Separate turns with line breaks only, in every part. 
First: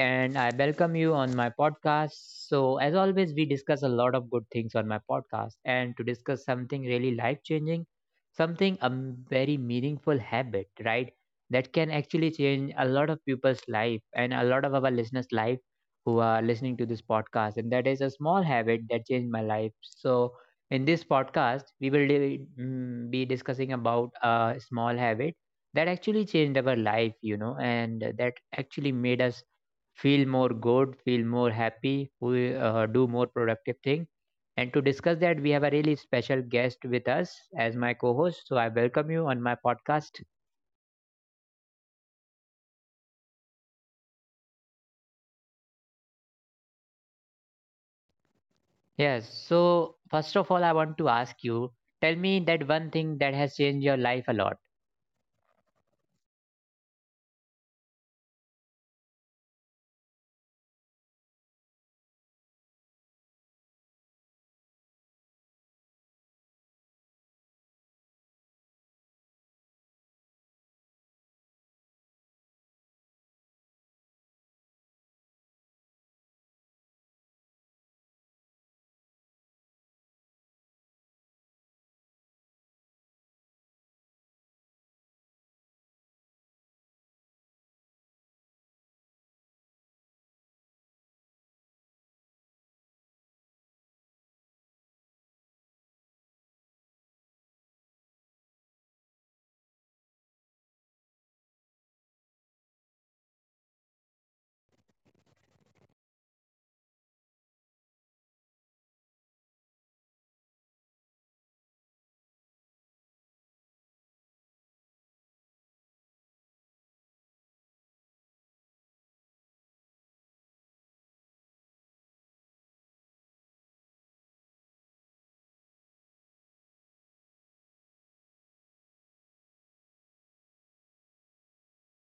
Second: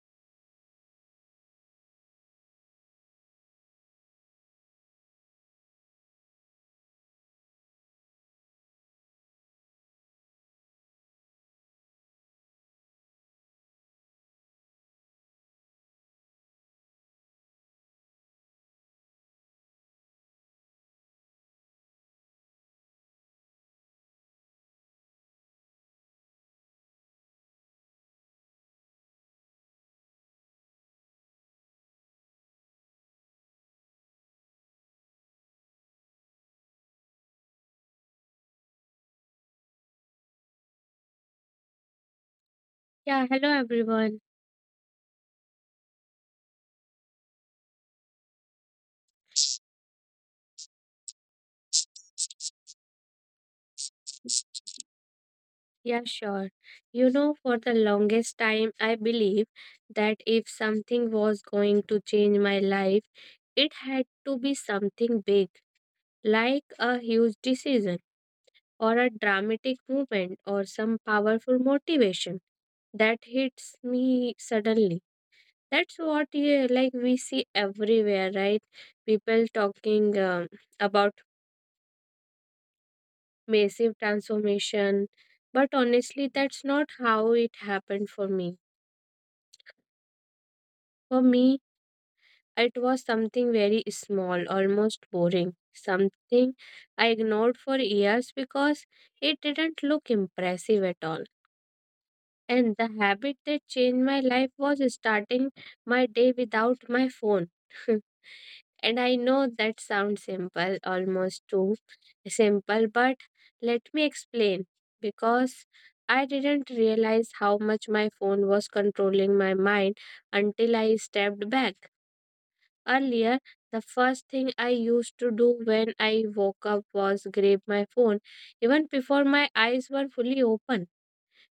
and I welcome you on my podcast. So, as always, we discuss a lot of good things on my podcast, and to discuss something really life changing, very meaningful habit, right? That can actually change a lot of people's life and a lot of our listeners' life who are listening to this podcast. And that is a small habit that changed my life. So, in this podcast, we will be discussing about a small habit that actually changed our life and that actually made us feel more good, feel more happy, we do more productive thing. And to discuss that, we have a really special guest with us as my co-host, so I welcome you on my podcast.
Yeah, hello everyone.
Yes, so first of all, I want to ask you, tell me that one thing that has changed your life a lot.
Yeah, sure. You know, for the longest time, I believe that if something was going to change my life, it had to be something big, like a huge decision or a dramatic movement or some powerful motivation that hits me suddenly. That's what yeah, like we see everywhere, right? People talking about massive transformation. But honestly, that's not how it happened for me. For me, it was something very small, almost boring, something I ignored for years because it didn't look impressive at all. And the habit that changed my life was starting my day without my phone. And I know that sounds simple, almost too simple, but let me explain because I didn't realize how much my phone was controlling my mind until I stepped back. Earlier, the first thing I used to do when I woke up was grab my phone, even before my eyes were fully open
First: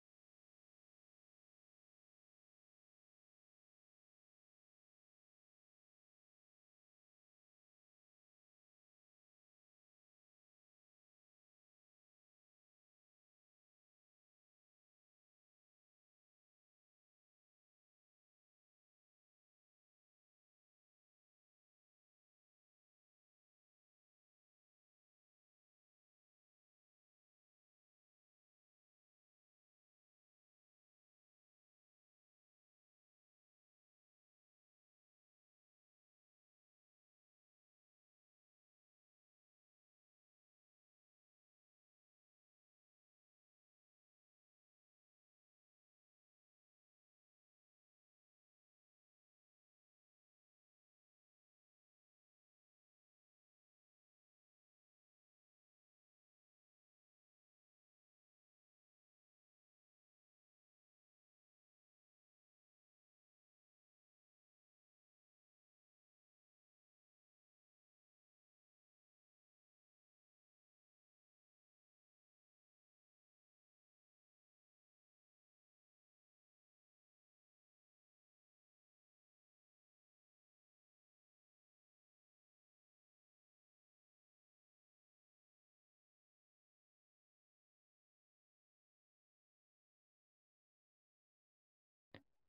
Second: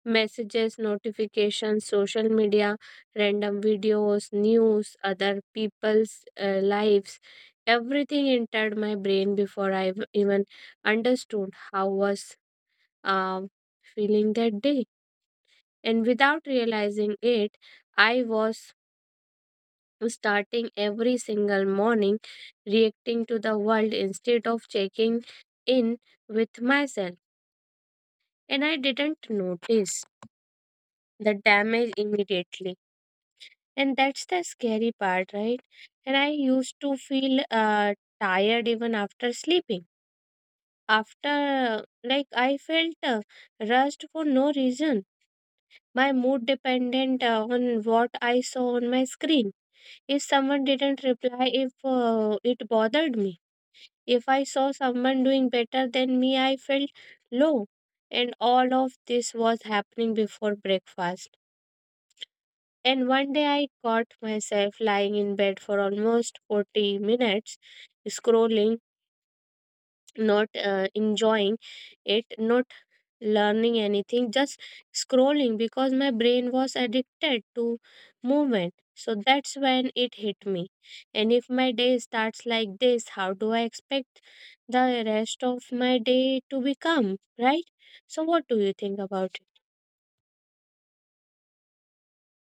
messages, notifications, social media, random videos, news, other people's lives. Everything entered my brain before I even understood how was uh, feeling that day. And without realizing it, I was starting every single morning reacting to the world instead of checking in with myself. And I didn't notice the damage immediately. And that's the scary part, right? And I used to feel tired even after sleeping. After, like, I felt rushed for no reason. My mood dependent on what I saw on my screen. If someone didn't reply, if it bothered me. If I saw someone doing better than me, I felt low. And all of this was happening before breakfast. And one day I caught myself lying in bed for almost 40 minutes, scrolling, not enjoying it, not learning anything, just scrolling because my brain was addicted to movement. So that's when it hit me. And if my day starts like this, how do I expect the rest of my day to become, right? So, what do you think about it?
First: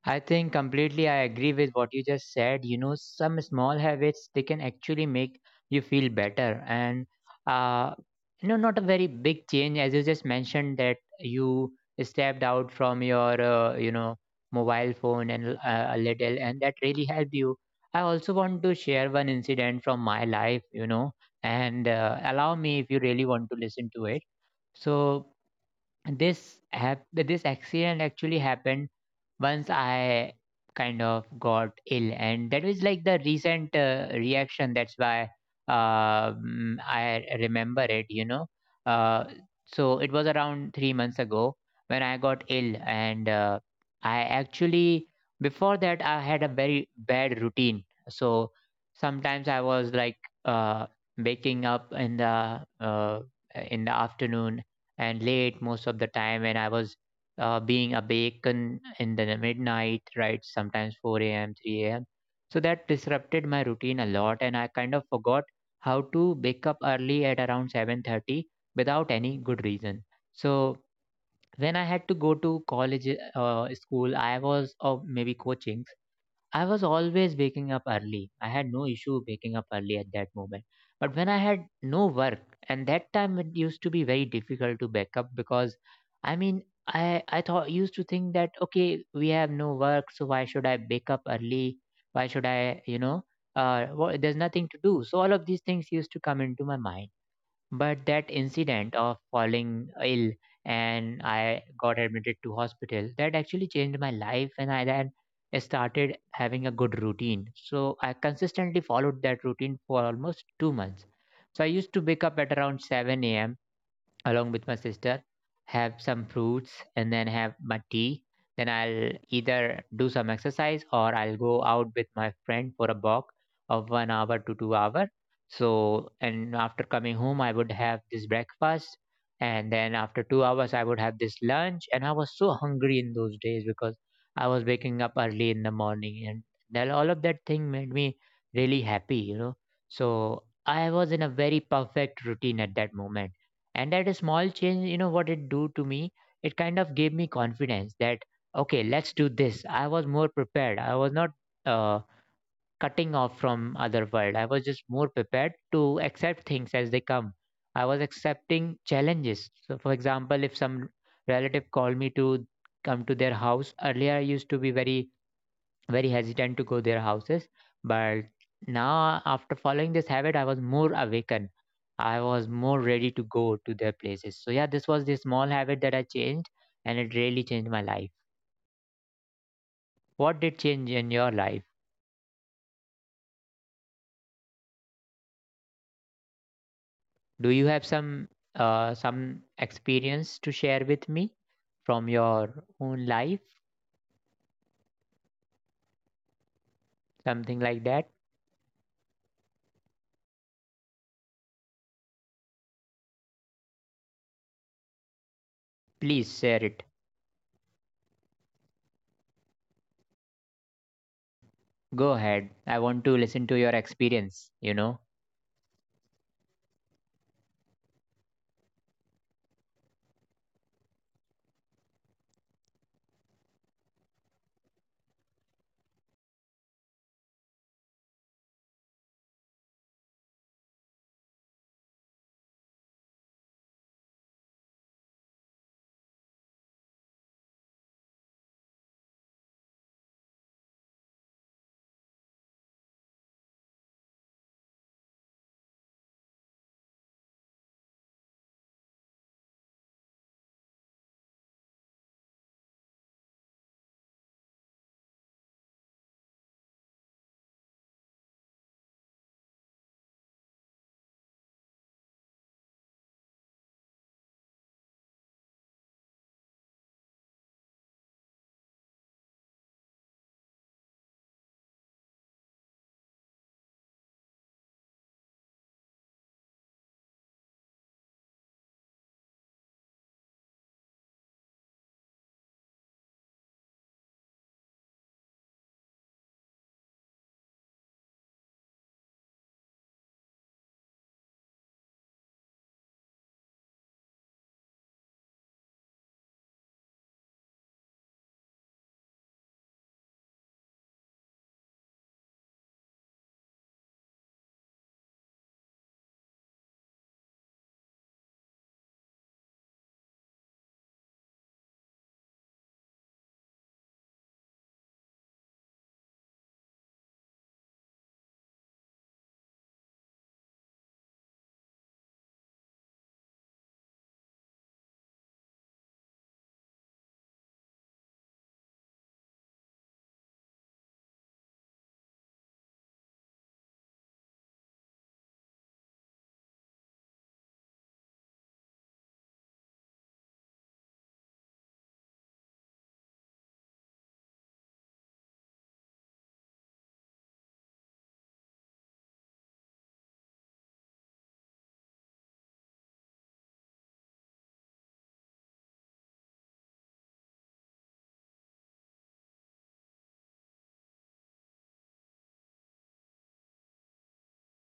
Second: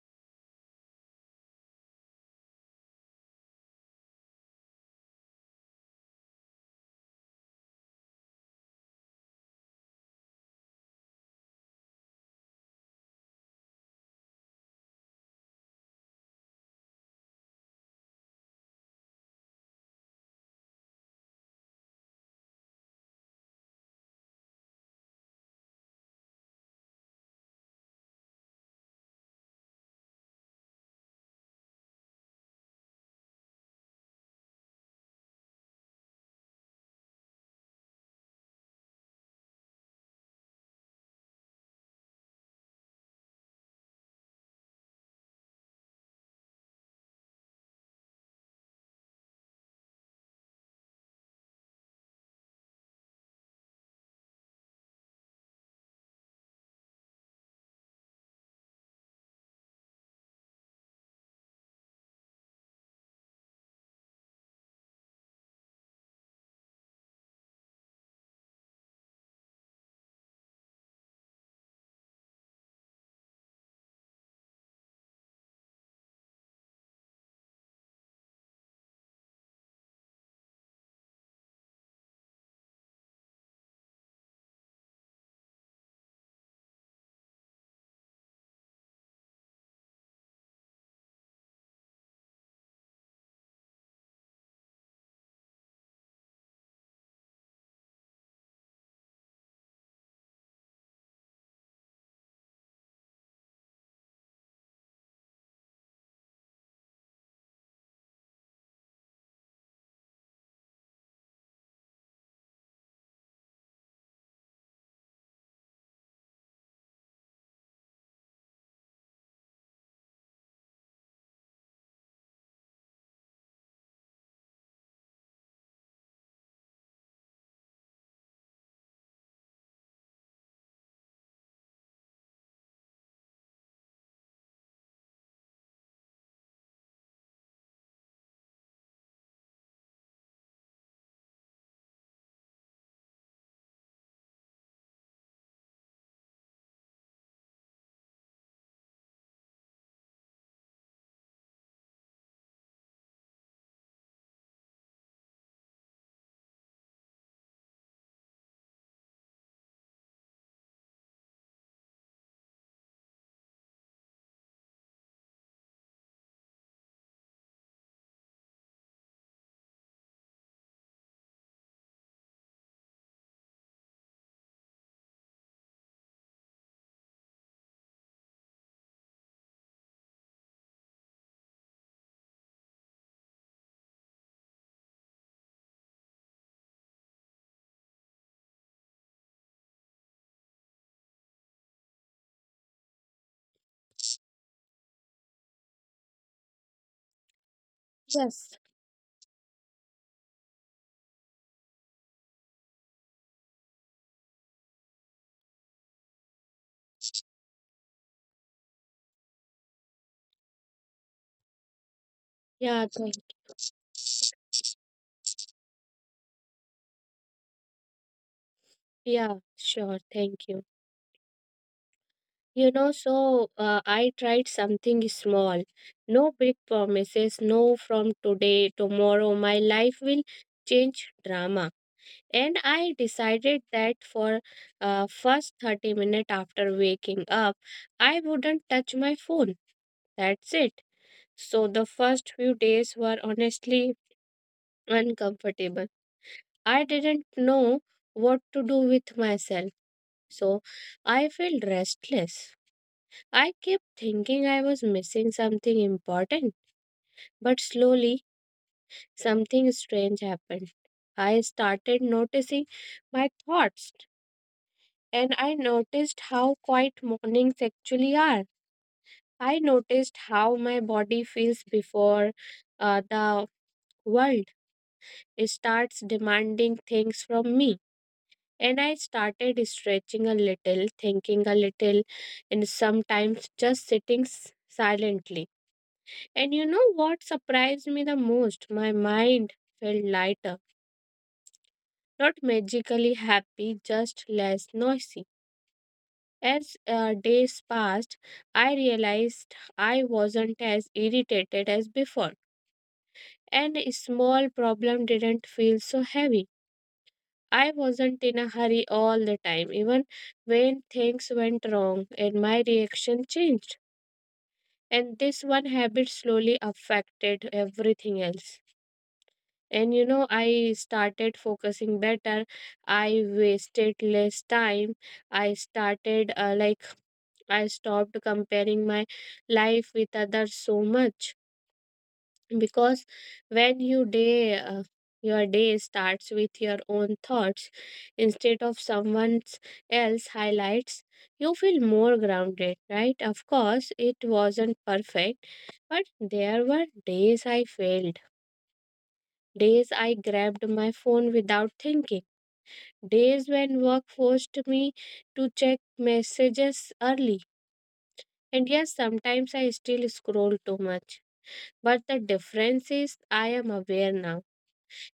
I think completely I agree with what you just said. You know, some small habits they can actually make you feel better, and uh, you know, not a very big change, as you just mentioned that you stepped out from your you know mobile phone and a little, and that really helped you. I also want to share one incident from my life, you know, and allow me if you really want to listen to it. So this accident actually happened once I kind of got ill, and that was like the recent reaction. That's why I remember it, you know. Uh, so it was around 3 months ago when I got ill, and I actually, before that, I had a very bad routine. So sometimes I was like uh, waking up in the in the afternoon and late most of the time, and I was being awake in the midnight, right? Sometimes 4 a.m., 3 a.m. So that disrupted my routine a lot, and I kind of forgot how to wake up early at around 7:30 without any good reason. So when I had to go to college, school, I was, or maybe coaching. I was always waking up early. I had no issue waking up early at that moment. But when I had no work, and that time it used to be very difficult to wake up because I mean I thought used to think that, okay, we have no work, so why should I wake up early? Why should I, you know, there's nothing to do. So all of these things used to come into my mind, but that incident of falling ill and I got admitted to hospital, that actually changed my life, and I then started having a good routine. So I consistently followed that routine for almost 2 months. So I used to wake up at around 7 a.m along with my sister, have some fruits, and then have my tea. Then I'll either do some exercise or I'll go out with my friend for a walk of 1 hour to 2 hour. So, and after coming home, I would have this breakfast. And then after 2 hours, I would have this lunch. And I was so hungry in those days because I was waking up early in the morning. And then all of that thing made me really happy, you know. So I was in a very perfect routine at that moment, and that small change, you know what it do to me, it kind of gave me confidence that, okay, let's do this. I was more prepared, I was not uh, cutting off from other world. I was just more prepared to accept things as they come. I was accepting challenges. So for example, if some relative called me to come to their house earlier, I used to be very, very hesitant to go their houses. But now, after following this habit, I was more awakened. I was more ready to go to their places. So, yeah, this was the small habit that I changed, and it really changed my life. What did change in your life? Do you have some experience to share with me from your own life, something
Yes.
like that? Please share it.
Yeah,
Go
thank,
ahead. I want to listen to your experience. You know.
yeah, sure. Thank you. You know, so I tried something small. No big promises, no from today, tomorrow, my life will change drama. And I decided that for first 30 minutes after waking up, I wouldn't touch my phone. That's it. So the first few days were honestly uncomfortable. I didn't know what to do with myself. So I felt restless. I kept thinking I was missing something important, but slowly something strange happened. I started noticing my thoughts, and I noticed how quiet mornings actually are. I noticed how my body feels before the world starts demanding things from me. And I started stretching a little, thinking a little, and sometimes just sitting silently. And you know what surprised me the most? My mind felt lighter, not magically happy, just less noisy. As days passed, I realized I wasn't as irritated as before, and a small problem didn't feel so heavy. I wasn't in a hurry all the time, even when things went wrong and my reaction changed. And this one habit slowly affected everything else. And you know, I started focusing better. I wasted less time. I started like I stopped comparing my life with others so much because when you day your day starts with your own thoughts instead of someone else highlights. You feel more grounded, right? Of course it wasn't perfect, but there were days I failed, days I grabbed my phone without thinking, days when work forced me to check messages early. And yes, sometimes I still scroll too much. But the difference is I am aware now.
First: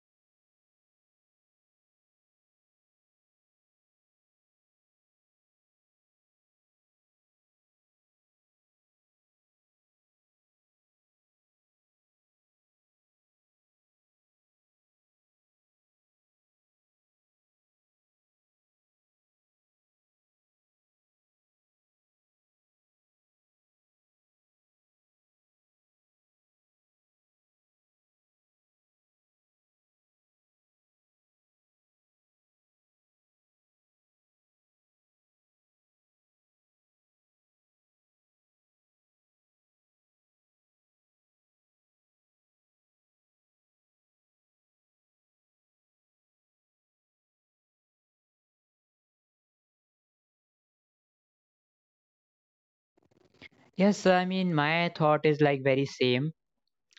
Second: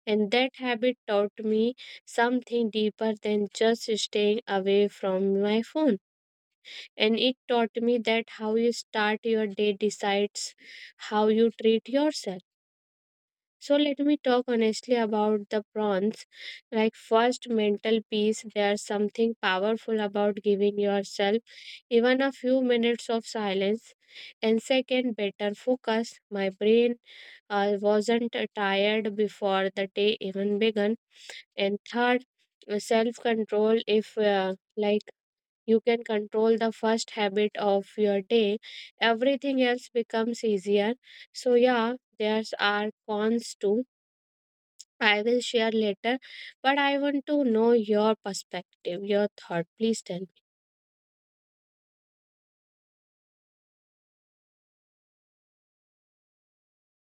And that habit taught me something deeper than just staying away from my phone. And it taught me that how you start your day decides how you treat yourself. So let me talk honestly about the prawns. Like first mental peace, there's something powerful about giving yourself even a few minutes of silence. And second, better focus. My brain wasn't tired before the day even began. And third, self control. If you can control the first habit of your day, everything else becomes easier. So yeah, there's are cons too I will share later, but I want to know your perspective, your thought. Please tell me.
Yes, I mean my thought is like very same.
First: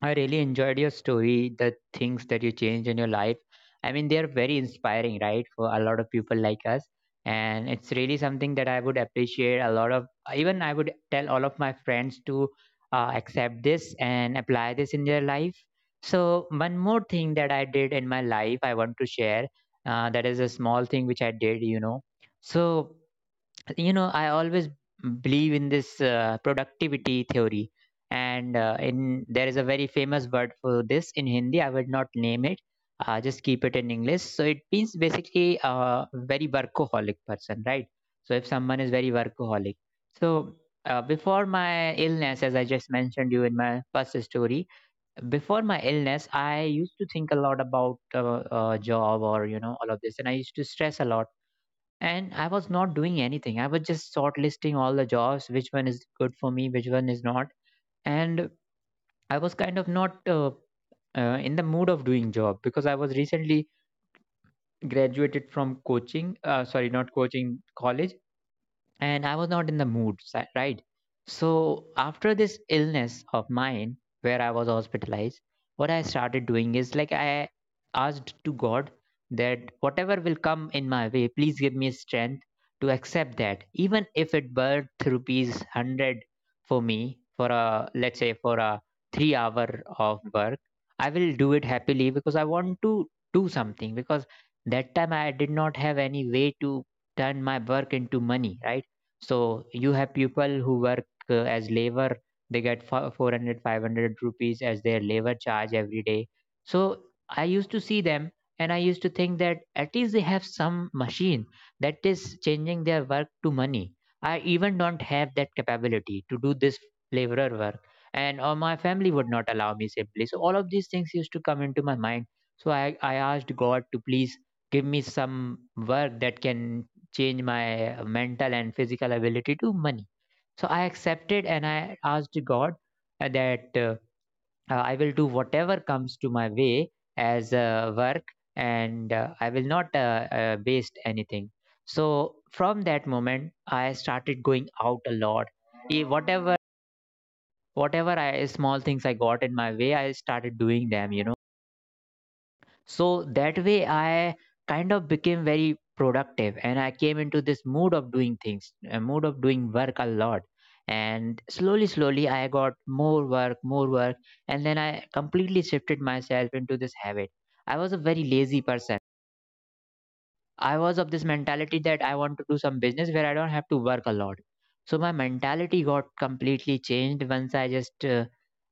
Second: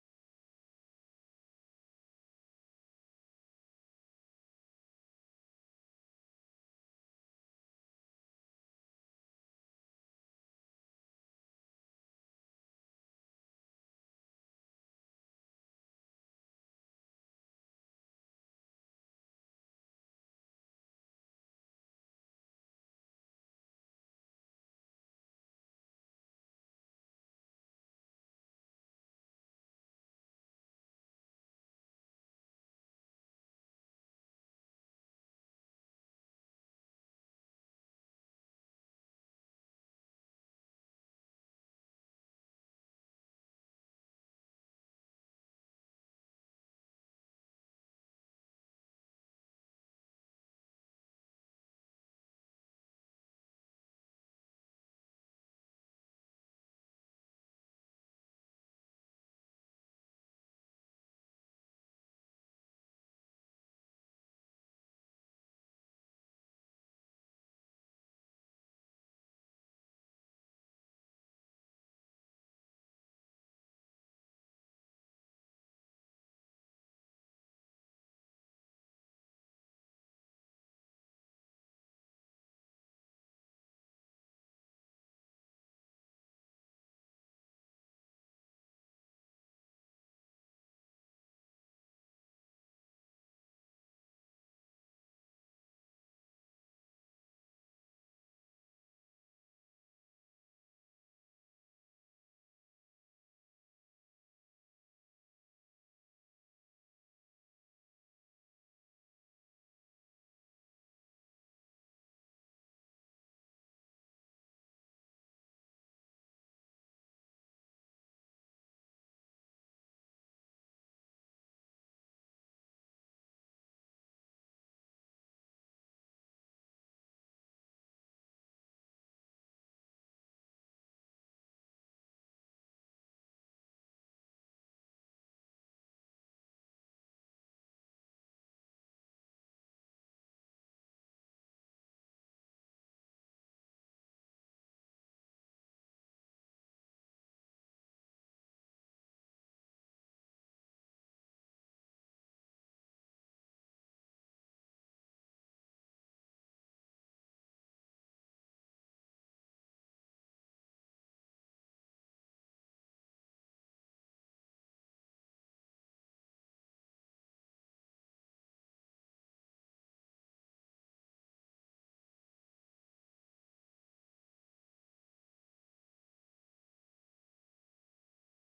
I really enjoyed your story, the things that you changed in your life. I mean, they are very inspiring, right, for a lot of people like us. And it's really something that I would appreciate a lot of, even I would tell all of my friends to accept this and apply this in their life. So, one more thing that I did in my life, I want to share that is a small thing which I did, you know. So, you know, I always believe in this productivity theory, and in there is a very famous word for this in Hindi. I would not name it, just keep it in English. So it means basically a very workaholic person, right? So if someone is very workaholic, so before my illness, as I just mentioned you in my first story, before my illness, I used to think a lot about job, or you know, all of this, and I used to stress a lot, and I was not doing anything. I was just shortlisting all the jobs, which one is good for me, which one is not. And I was kind of not in the mood of doing job because I was recently graduated from coaching, sorry, not coaching, college. And I was not in the mood, right? So after this illness of mine, where I was hospitalized, what I started doing is like I asked to God that whatever will come in my way, please give me strength to accept that, even if it worth rupees hundred for me for a, let's say, for a 3 hour of work, I will do it happily because I want to do something because that time I did not have any way to turn my work into money, right? So you have people who work as labor, they get 400 rupees as their labor charge every day. So I used to see them, and I used to think that at least they have some machine that is changing their work to money. I even don't have that capability to do this laborer work. And my family would not allow me simply. So all of these things used to come into my mind. So I asked God to please give me some work that can change my mental and physical ability to money. So I accepted, and I asked God that I will do whatever comes to my way as work, and I will not waste anything. So from that moment, I started going out a lot. Eh, Whatever whatever I small things I got in my way, I started doing them, you know. So that way, I kind of became very productive, and I came into this mood of doing things, a mood of doing work a lot. And slowly, slowly, I got more work, more work. And then I completely shifted myself into this habit. I was a very lazy person. I was of this mentality that I want to do some business where I don't have to work a lot. So my mentality got completely changed once I just uh,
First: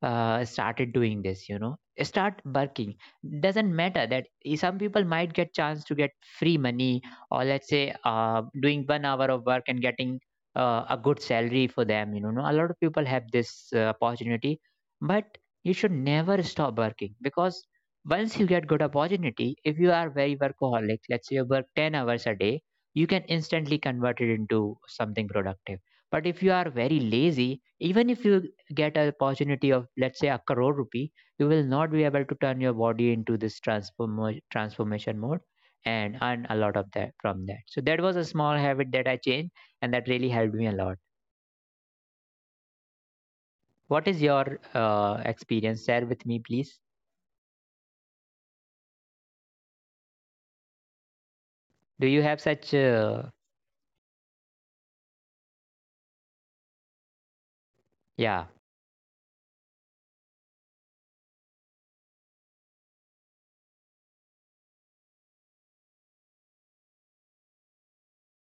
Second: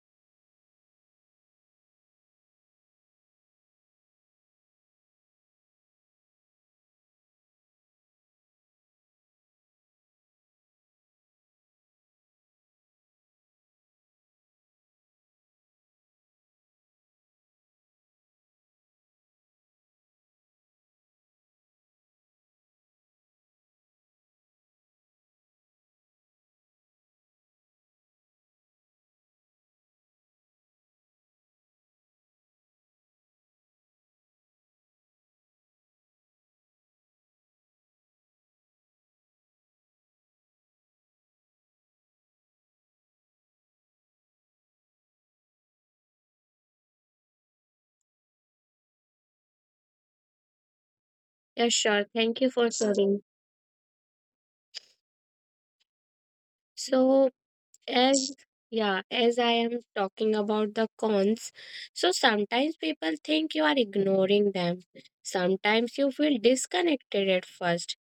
uh, started doing this. You know, start working. Doesn't matter that some people might get chance to get free money, or let's say doing 1 hour of work and getting a good salary for them. You know, no, a lot of people have this opportunity, but you should never stop working because once you get good opportunity, if you are very workaholic, let's say you work 10 hours a day, you can instantly convert it into something productive. But if you are very lazy, even if you get an opportunity of, let's say, a crore rupee, you will not be able to turn your body into this transformation mode and earn a lot of that from that. So that was a small habit that I changed, and that really helped me a lot. What is your experience? Share with me, please. Do
Yeah,
you have
sure.
such
Thank you for
uh,
sharing. So,
yeah
as yeah, as I am talking about the cons, so sometimes people think you are ignoring them. Sometimes you feel disconnected at first,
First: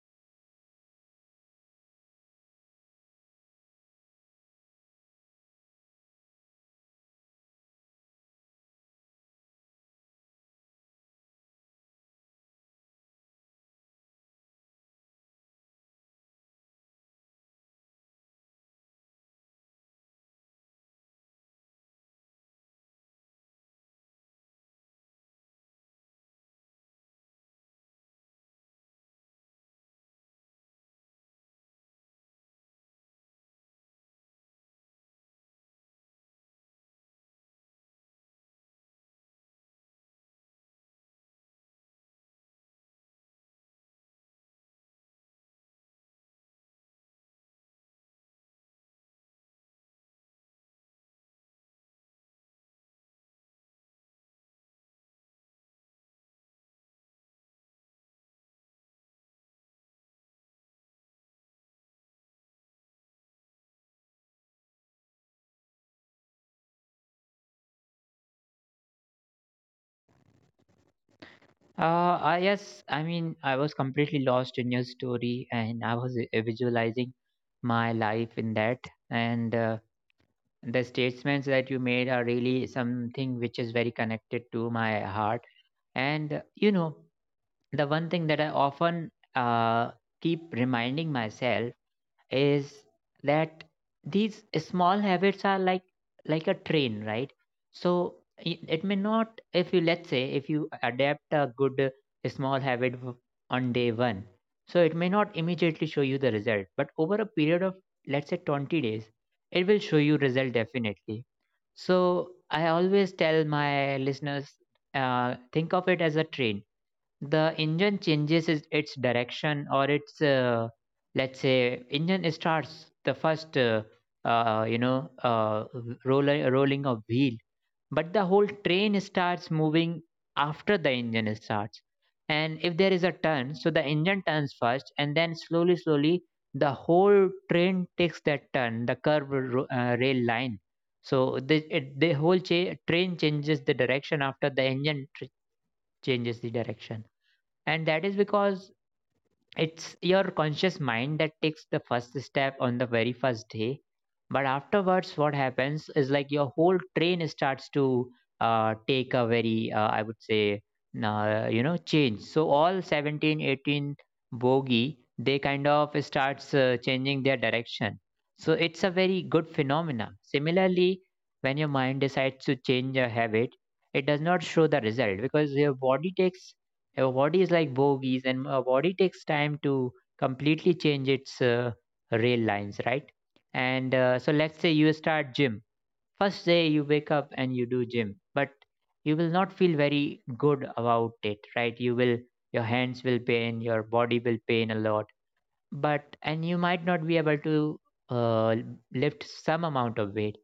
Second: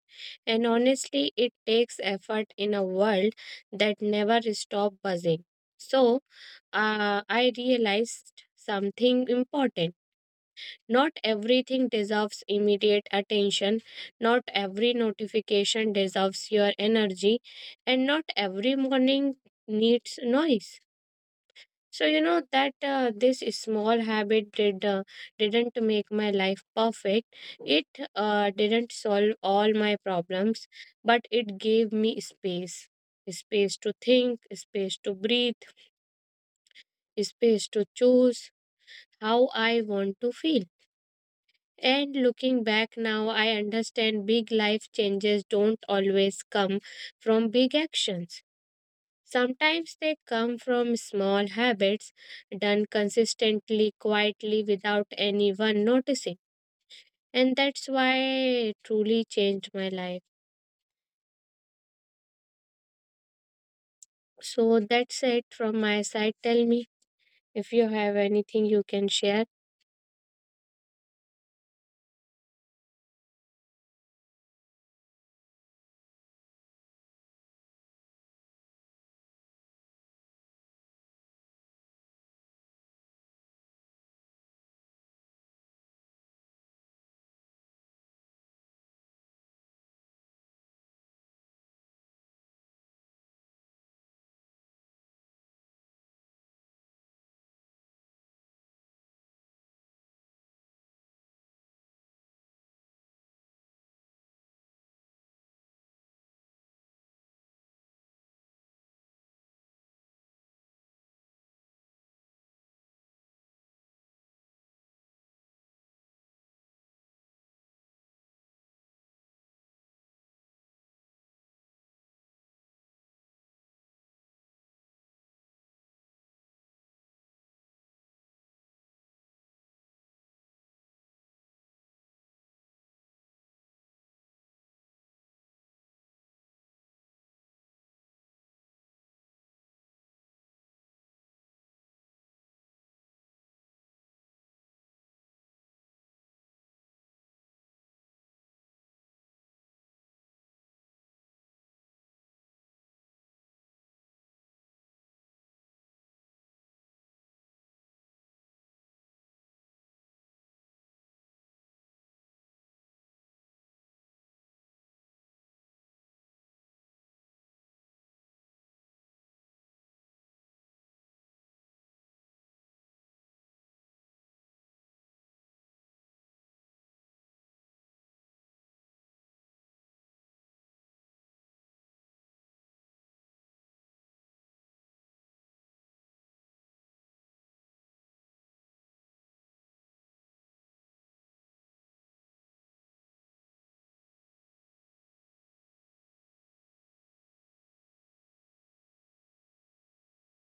and honestly, it takes effort in a world that never stop buzzing. So, I realized something important. Not everything deserves immediate attention, not every notification deserves your energy, and not every morning needs noise. So you know that this small habit didn't make my life perfect. It didn't solve all my problems, but it gave me space, space to think, space to breathe, space to choose how I want to feel. And looking back now, I understand big life changes don't always come from big actions. Sometimes they come from small habits done consistently, quietly, without anyone noticing. And that's why it truly changed my life. So that's it from my side. Tell me if you have anything you can share.
I, yes, I mean, I was completely lost in your story, and I was visualizing my life in that. And the statements that you made are really something which is very connected to my heart. And, uh, you know, the one thing that I often keep reminding myself is that these small habits are like a train, right? So I- it may not if you let's say if you adapt a good small habit on day 1, so it may not immediately show you the result, but over a period of, let's say, 20 days, it will show you result definitely. So I always tell my listeners, think of it as a train. The engine changes its direction, or its let's say engine starts the first uh, you know uh, roller, rolling of wheel, but the whole train starts moving after the engine starts. And if there is a turn, so the engine turns first, and then slowly, slowly the whole train takes that turn, the curved rail line. So the whole train changes the direction after the engine changes the direction. And that is because it's your conscious mind that takes the first step on the very first day, but afterwards what happens is like your whole train starts to take a very I would say change, so all 17 18 bogey they kind of starts changing their direction. So it's a very good phenomena. Similarly, when your mind decides to change a habit, it does not show the result because your body takes our body is like bogies, and our body takes time to completely change its rail lines, right? And so let's say you start gym. First day you wake up and you do gym, but you will not feel very good about it, right? Your hands will pain, your body will pain a lot, but and you might not be able to uh, lift some amount of weight,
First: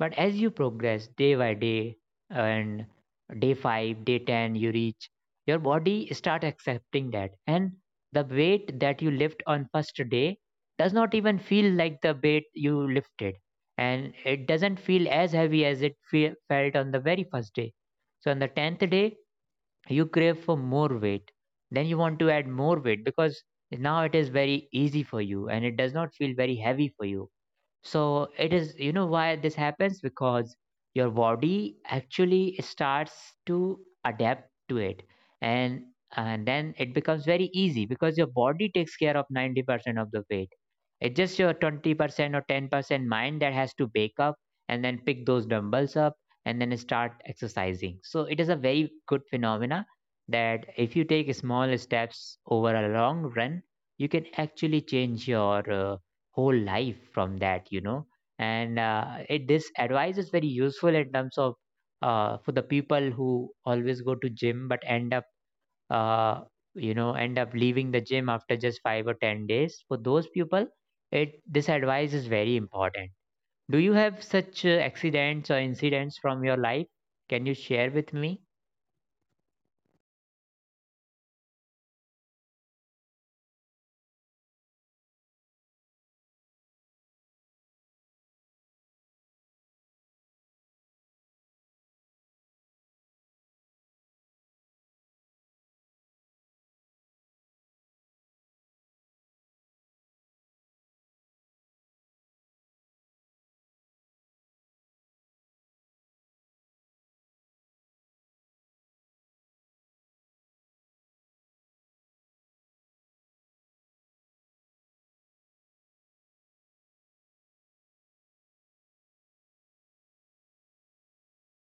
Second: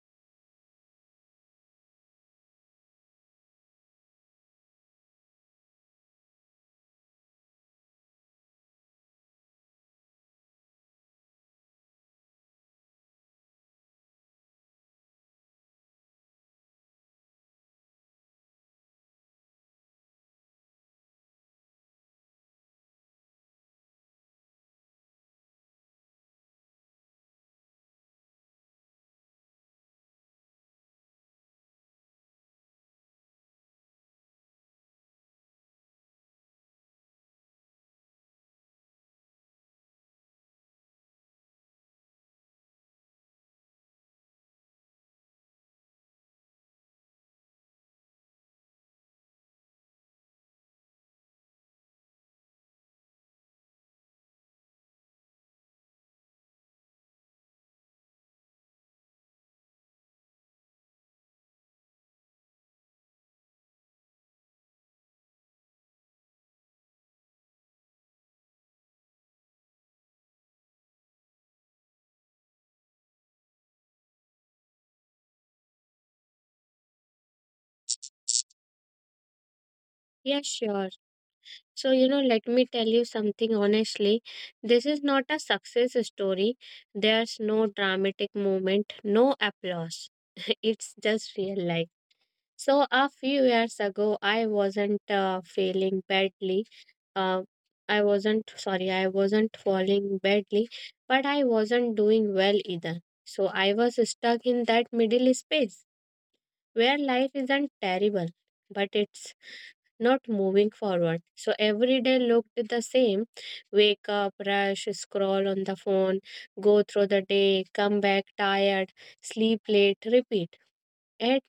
but as you progress day by day and day 5, day 10 you reach, your body start accepting that, and the weight that you lift on first day does not even feel like the weight you lifted, and it doesn't feel as heavy as it felt on the very first day. So on the 10th day you crave for more weight. Then you want to add more weight because now it is very easy for you and it does not feel very heavy for you. So it is, you know, why this happens, because your body actually starts to adapt to it, and and then it becomes very easy because your body takes care of 90% of the weight. It's just your 20% or 10% mind that has to wake up and then pick those dumbbells up and then start exercising. So it is a very good phenomena, that if you take small steps over a long run, you can actually change your whole life from that, you know. And it this advice is very useful in terms of for the people who always go to gym but end up uh, end up leaving the gym after just 5 or 10 days. For those people it this advice is very important. Do you have such accidents or incidents from your life? Can you share with me?
Yes, sure. So, you know, let me tell you something honestly. This is not a success story. There's no dramatic moment, no applause. It's just real life. So, a few years ago, I wasn't feeling badly. Uh, I wasn't, sorry, I wasn't falling badly, but I wasn't doing well either. So, I was stuck in that middle space where life isn't terrible, but it's not moving forward. So every day looked the same wake up, rush, scroll on the phone, go through the day, come back tired, sleep late, repeat. At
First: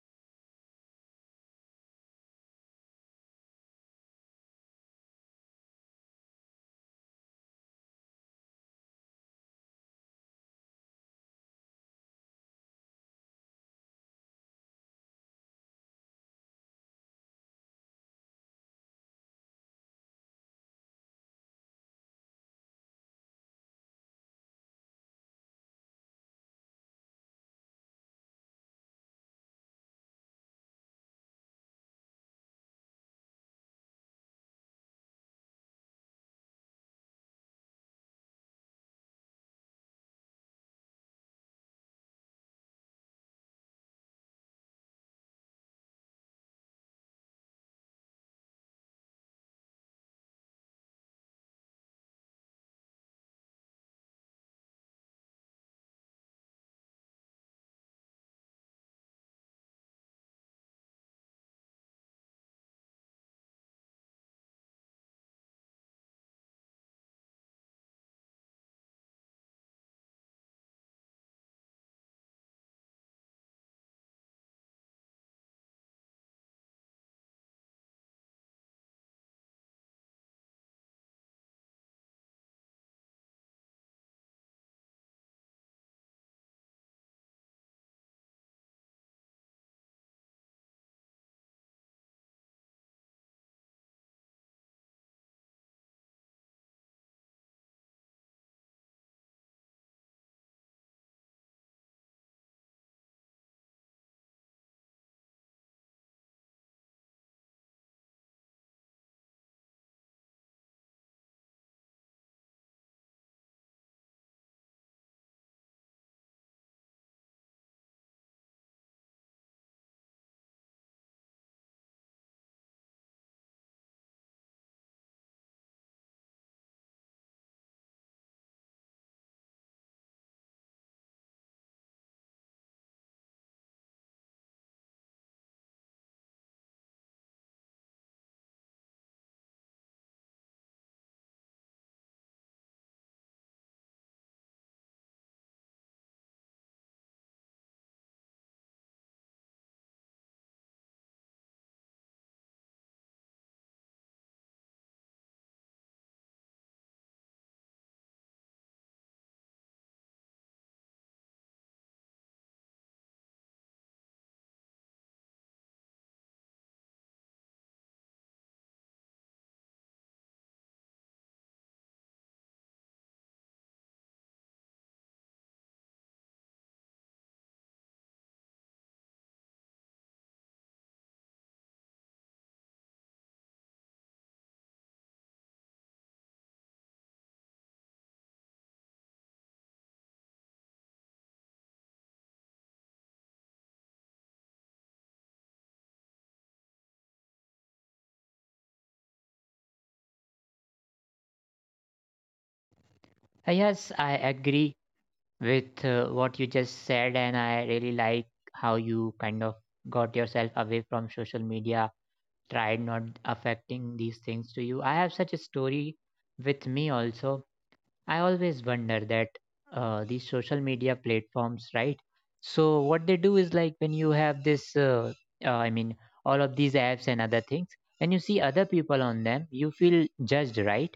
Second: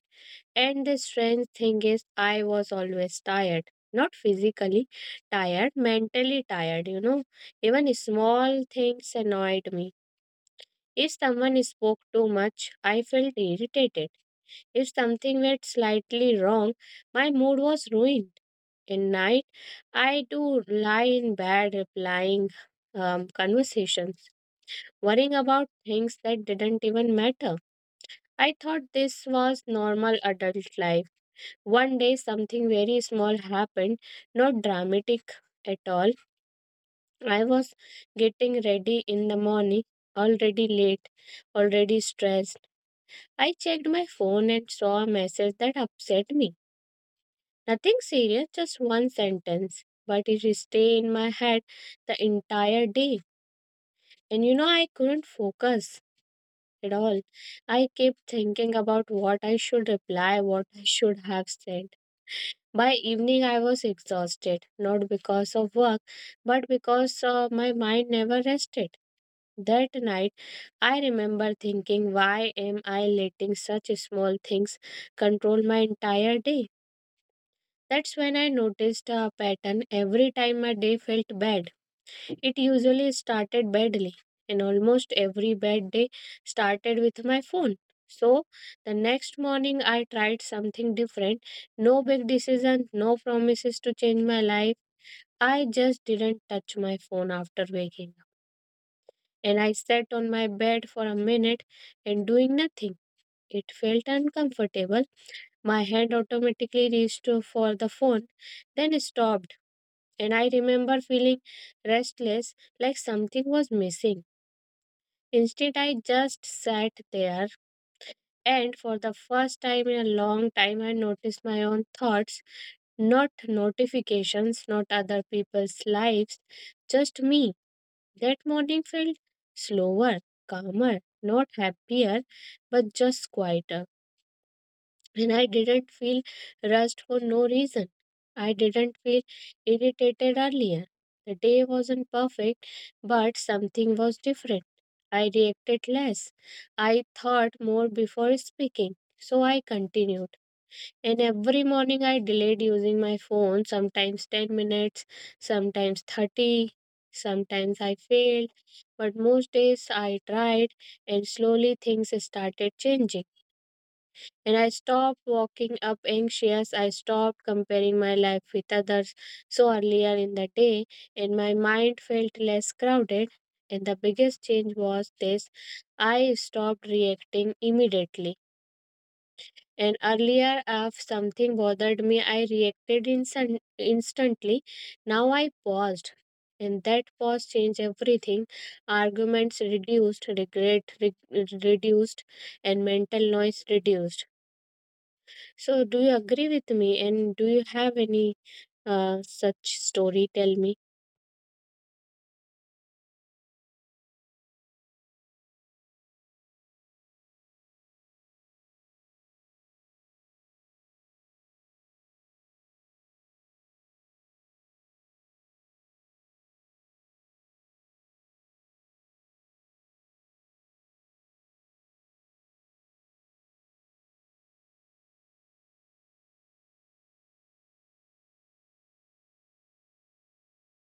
And the strange thing is, I was always tired. Not physically tired, mentally tired, you know. Even small things annoyed me. If someone spoke too much, I felt irritated. If something went slightly wrong, my mood was ruined. In night, I do lie in bed replying conversations, worrying about things that didn't even matter. I thought this was normal adult life. One day, something very small happened, not dramatic at all. I was getting ready in the morning, already late, already stressed. I checked my phone and saw a message that upset me. Nothing serious, just one sentence, but it stayed in my head the entire day. And you know, I couldn't focus at all. I kept thinking about what I should reply, what I should have said. By evening, I was exhausted, not because of work, but because my mind never rested. That night, I remember thinking, why am I letting such small things control my entire day? That's when I noticed a pattern every time my day felt bad. It usually started badly, and almost every bad day started with my phone. So the next morning, I tried something different. No big decision, no promises to change my life. I just didn't touch my phone after waking up. And I sat on my bed for a minute and doing nothing. It felt uncomfortable. My hand automatically reached for the phone, then stopped and I remember feeling restless, like something was missing. Instead, I just sat there, and for the first time in a long time, I noticed my own thoughts, not notifications, not other people's lives, just me. That morning felt slower, calmer, not happier, but just quieter. And I didn't feel rushed for no reason. I didn't feel irritated earlier. The day wasn't perfect, but something was different. I reacted less. I thought more before speaking, so I continued. And every morning I delayed using my phone, sometimes 10 minutes, sometimes 30, sometimes I failed. But most days I tried, and slowly things started changing and I stopped walking up anxious. I stopped comparing my life with others so earlier in the day, and my mind felt less crowded. And the biggest change was this I stopped reacting immediately. And earlier, if something bothered me, I reacted instantly. Now I paused. And that pause changed everything. Arguments reduced, regret reduced, and mental noise reduced. So, do you agree with me? And do you have any such story? Tell me.
Yes, I agree with what you just said, and I really like how you kind of got yourself away from social media, tried not affecting these things to you. I have such a story with me also. I always wonder that these social media platforms, right? So what they do is like, when you have this, I mean, all of these apps and other things, and you see other people on them, you feel judged, right?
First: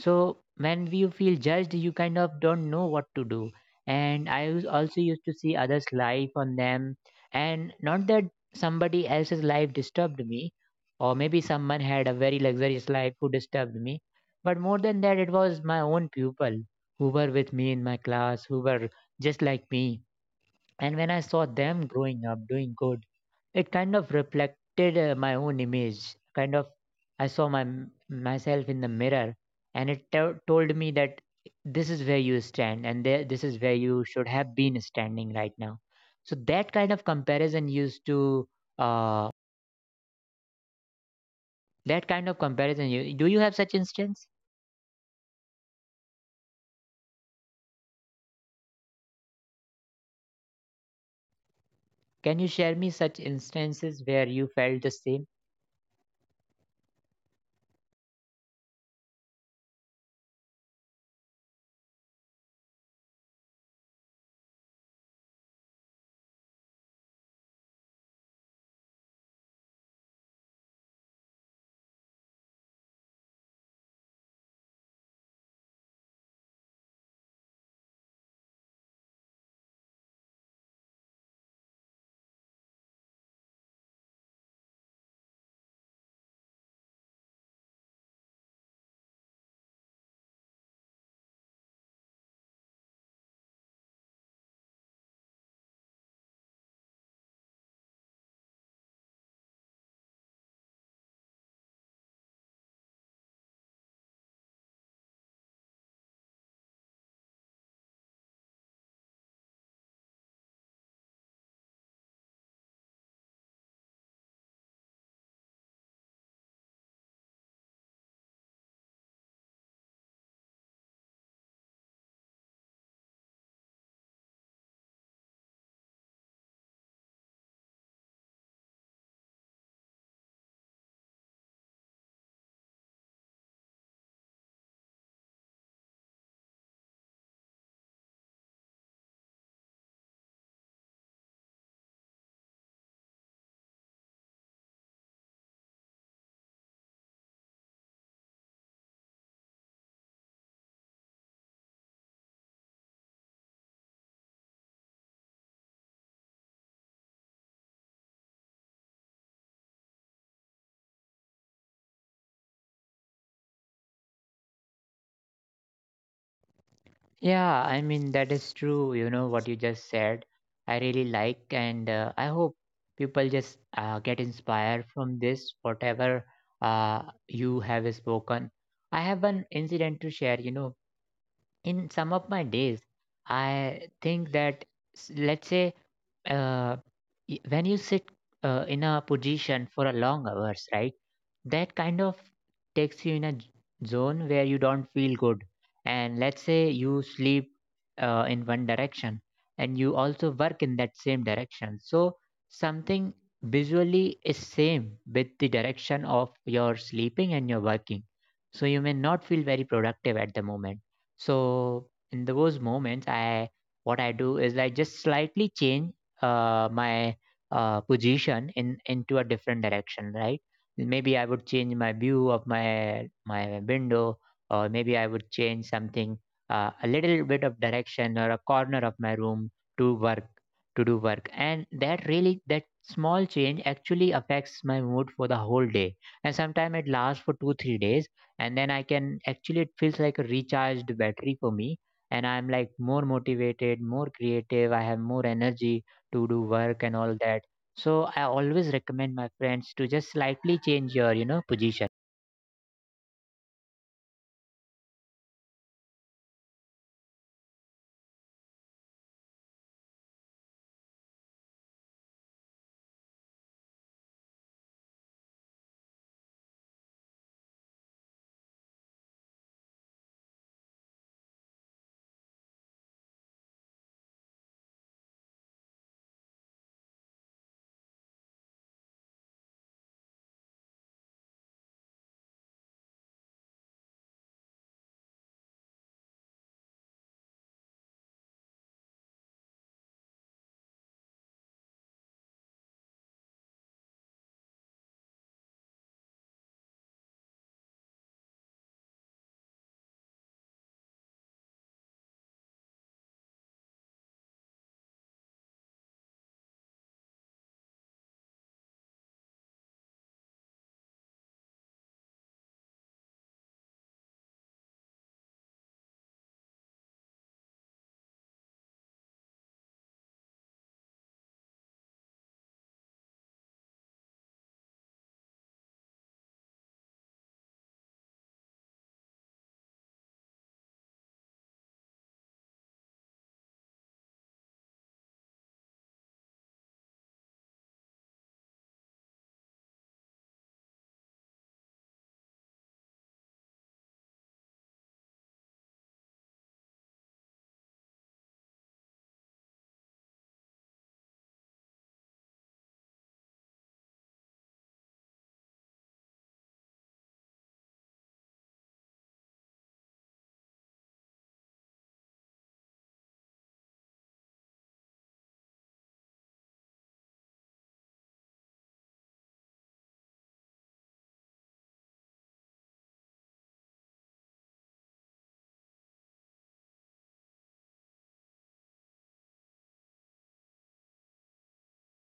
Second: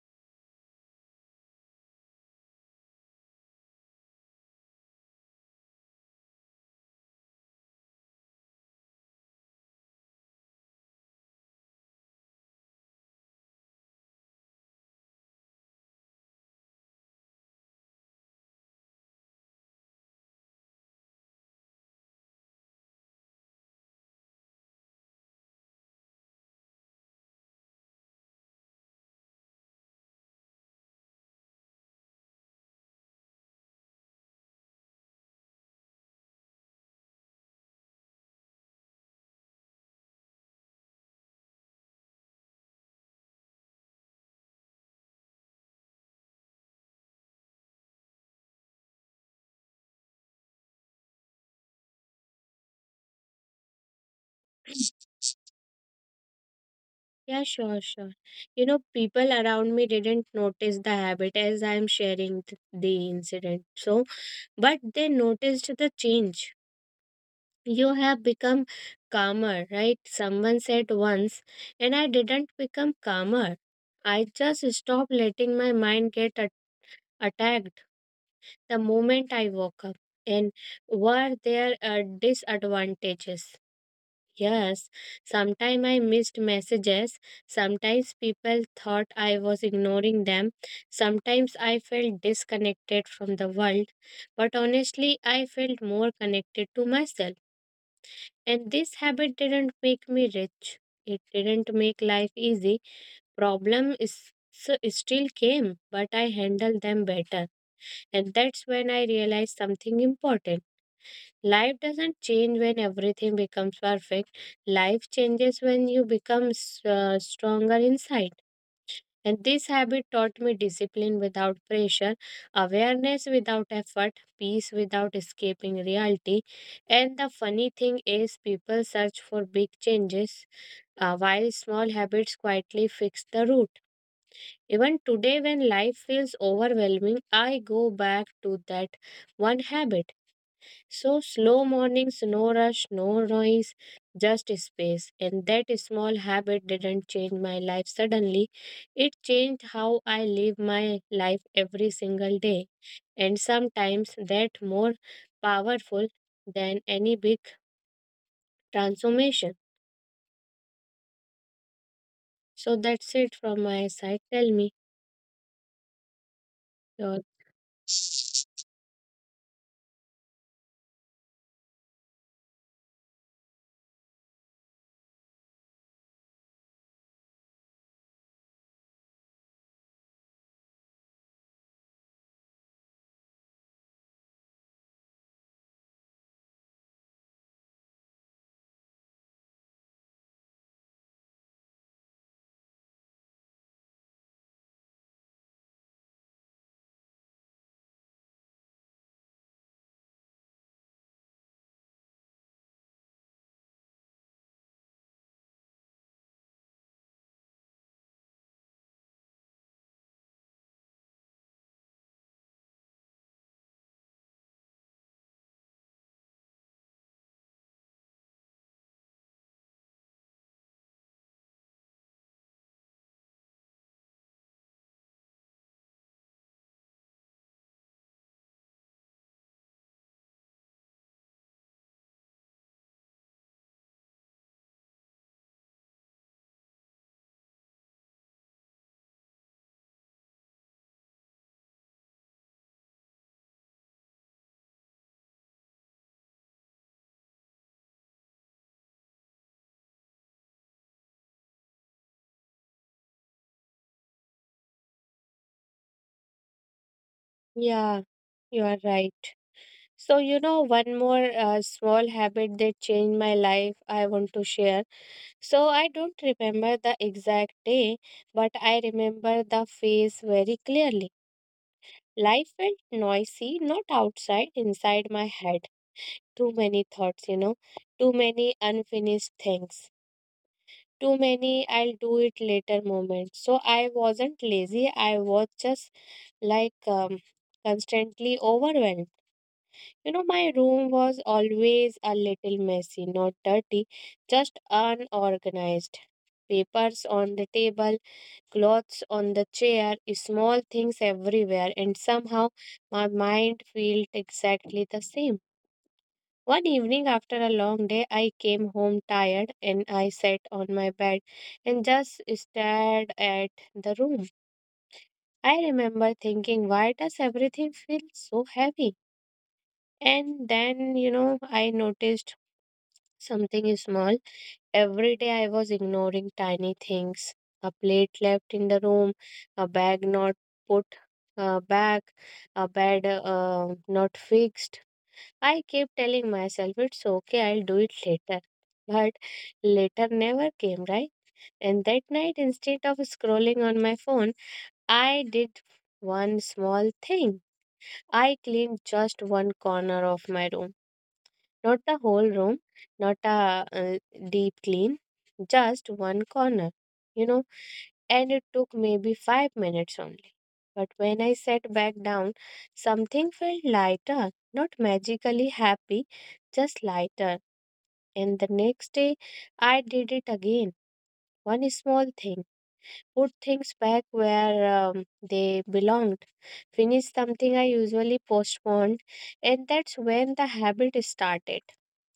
So when you feel judged, you kind of don't know what to do. And I was also used to see others' life on them, and not that somebody else's life disturbed me, or maybe someone had a very luxurious life who disturbed me, but more than that, it was my own pupil who were with me in my class, who were just like me. And when I saw them growing up, doing good, it kind of reflected my own image. Kind of, I saw my myself in the mirror, and it told me that, this is where you stand, and there, this is where you should have been standing right now. So that kind of comparison used to, uh, that kind of comparison. You, do you have such instance? Can you share me such instances where you felt the same?
Yeah, sure, sure. You know, people around me didn't notice the habit as I'm sharing the incident. So, but they noticed the change. You have become calmer, right? Someone said once, and I didn't become calmer. I just stopped letting my mind attacked the moment I woke up. And were there disadvantages? Yes, sometimes I missed messages. Sometimes people thought I was ignoring them. Sometimes I felt disconnected from the world. But honestly, I felt more connected to myself. And this habit didn't make me rich. It didn't make life easy. Problem is still came, but I handled them better. And that's when I realized something important. Life doesn't change when everything becomes perfect. Life changes when you become stronger inside. And this habit taught me discipline without pressure, awareness without effort, peace without escaping reality. And the funny thing is, people search for big changes while small habits quietly fix the root. Even today, when life feels overwhelming, I go back to that one habit, so slow mornings, no rush, no noise, just space. And that small habit didn't change my life suddenly. It changed how I live my life every single day. And sometimes that more powerful than any big transformation. So that's it from my side. Tell me your.
Yeah, I mean, that is true. You know what you just said, I really like, and I hope people just get inspired from this, whatever you have spoken. I have an incident to share. You know, in some of my days, I think that, let's say, uh, when you sit in a position for a long hours, right? That kind of takes you in a zone where you don't feel good. And let's say you sleep in one direction and you also work in that same direction, so something visually is same with the direction of your sleeping and your working, so you may not feel very productive at the moment. So in those moments, I what I do is I just slightly change my position in into a different direction, right? Maybe I would change my view of my window, or maybe I would change something, a little bit of direction or a corner of my room to work to do work. And that really, that small change actually affects my mood for the whole day. And sometimes it lasts for 2 3 days, and then I can actually it feels like a recharged battery for me. And I'm like more motivated, more creative. I have more energy to do work and all that. So I always recommend my friends to just slightly change your, you know, position.
Yeah, you are right. So, you know, one more small habit that changed my life I want to share. So I don't remember the exact day, but I remember the face very clearly. Life felt noisy, not outside, inside my head. Too many thoughts, you know, too many unfinished things, too many I'll do it later moments. So I wasn't lazy, I was just like, constantly overwhelmed. You know, my room was always a little messy, not dirty, just unorganized. Papers on the table, clothes on the chair, small things everywhere, and somehow my mind felt exactly the same. One evening after a long day, I came home tired and I sat on my bed and just stared at the room. I remember thinking, why does everything feel so heavy? And then, you know, I noticed something is small. Every day I was ignoring tiny things: a plate left in the room, a bag not put back, a bed not fixed. I kept telling myself it's okay, I'll do it later. But later never came, right? And that night, instead of scrolling on my phone, I did one small thing. I cleaned just one corner of my room. Not the whole room, not a uh, deep clean, just one corner, you know, and it took maybe 5 minutes only. But when I sat back down, something felt lighter, not magically happy, just lighter. And the next day, I did it again. One small thing, put things back where they belonged, finish something I usually postponed, and that's when the habit started.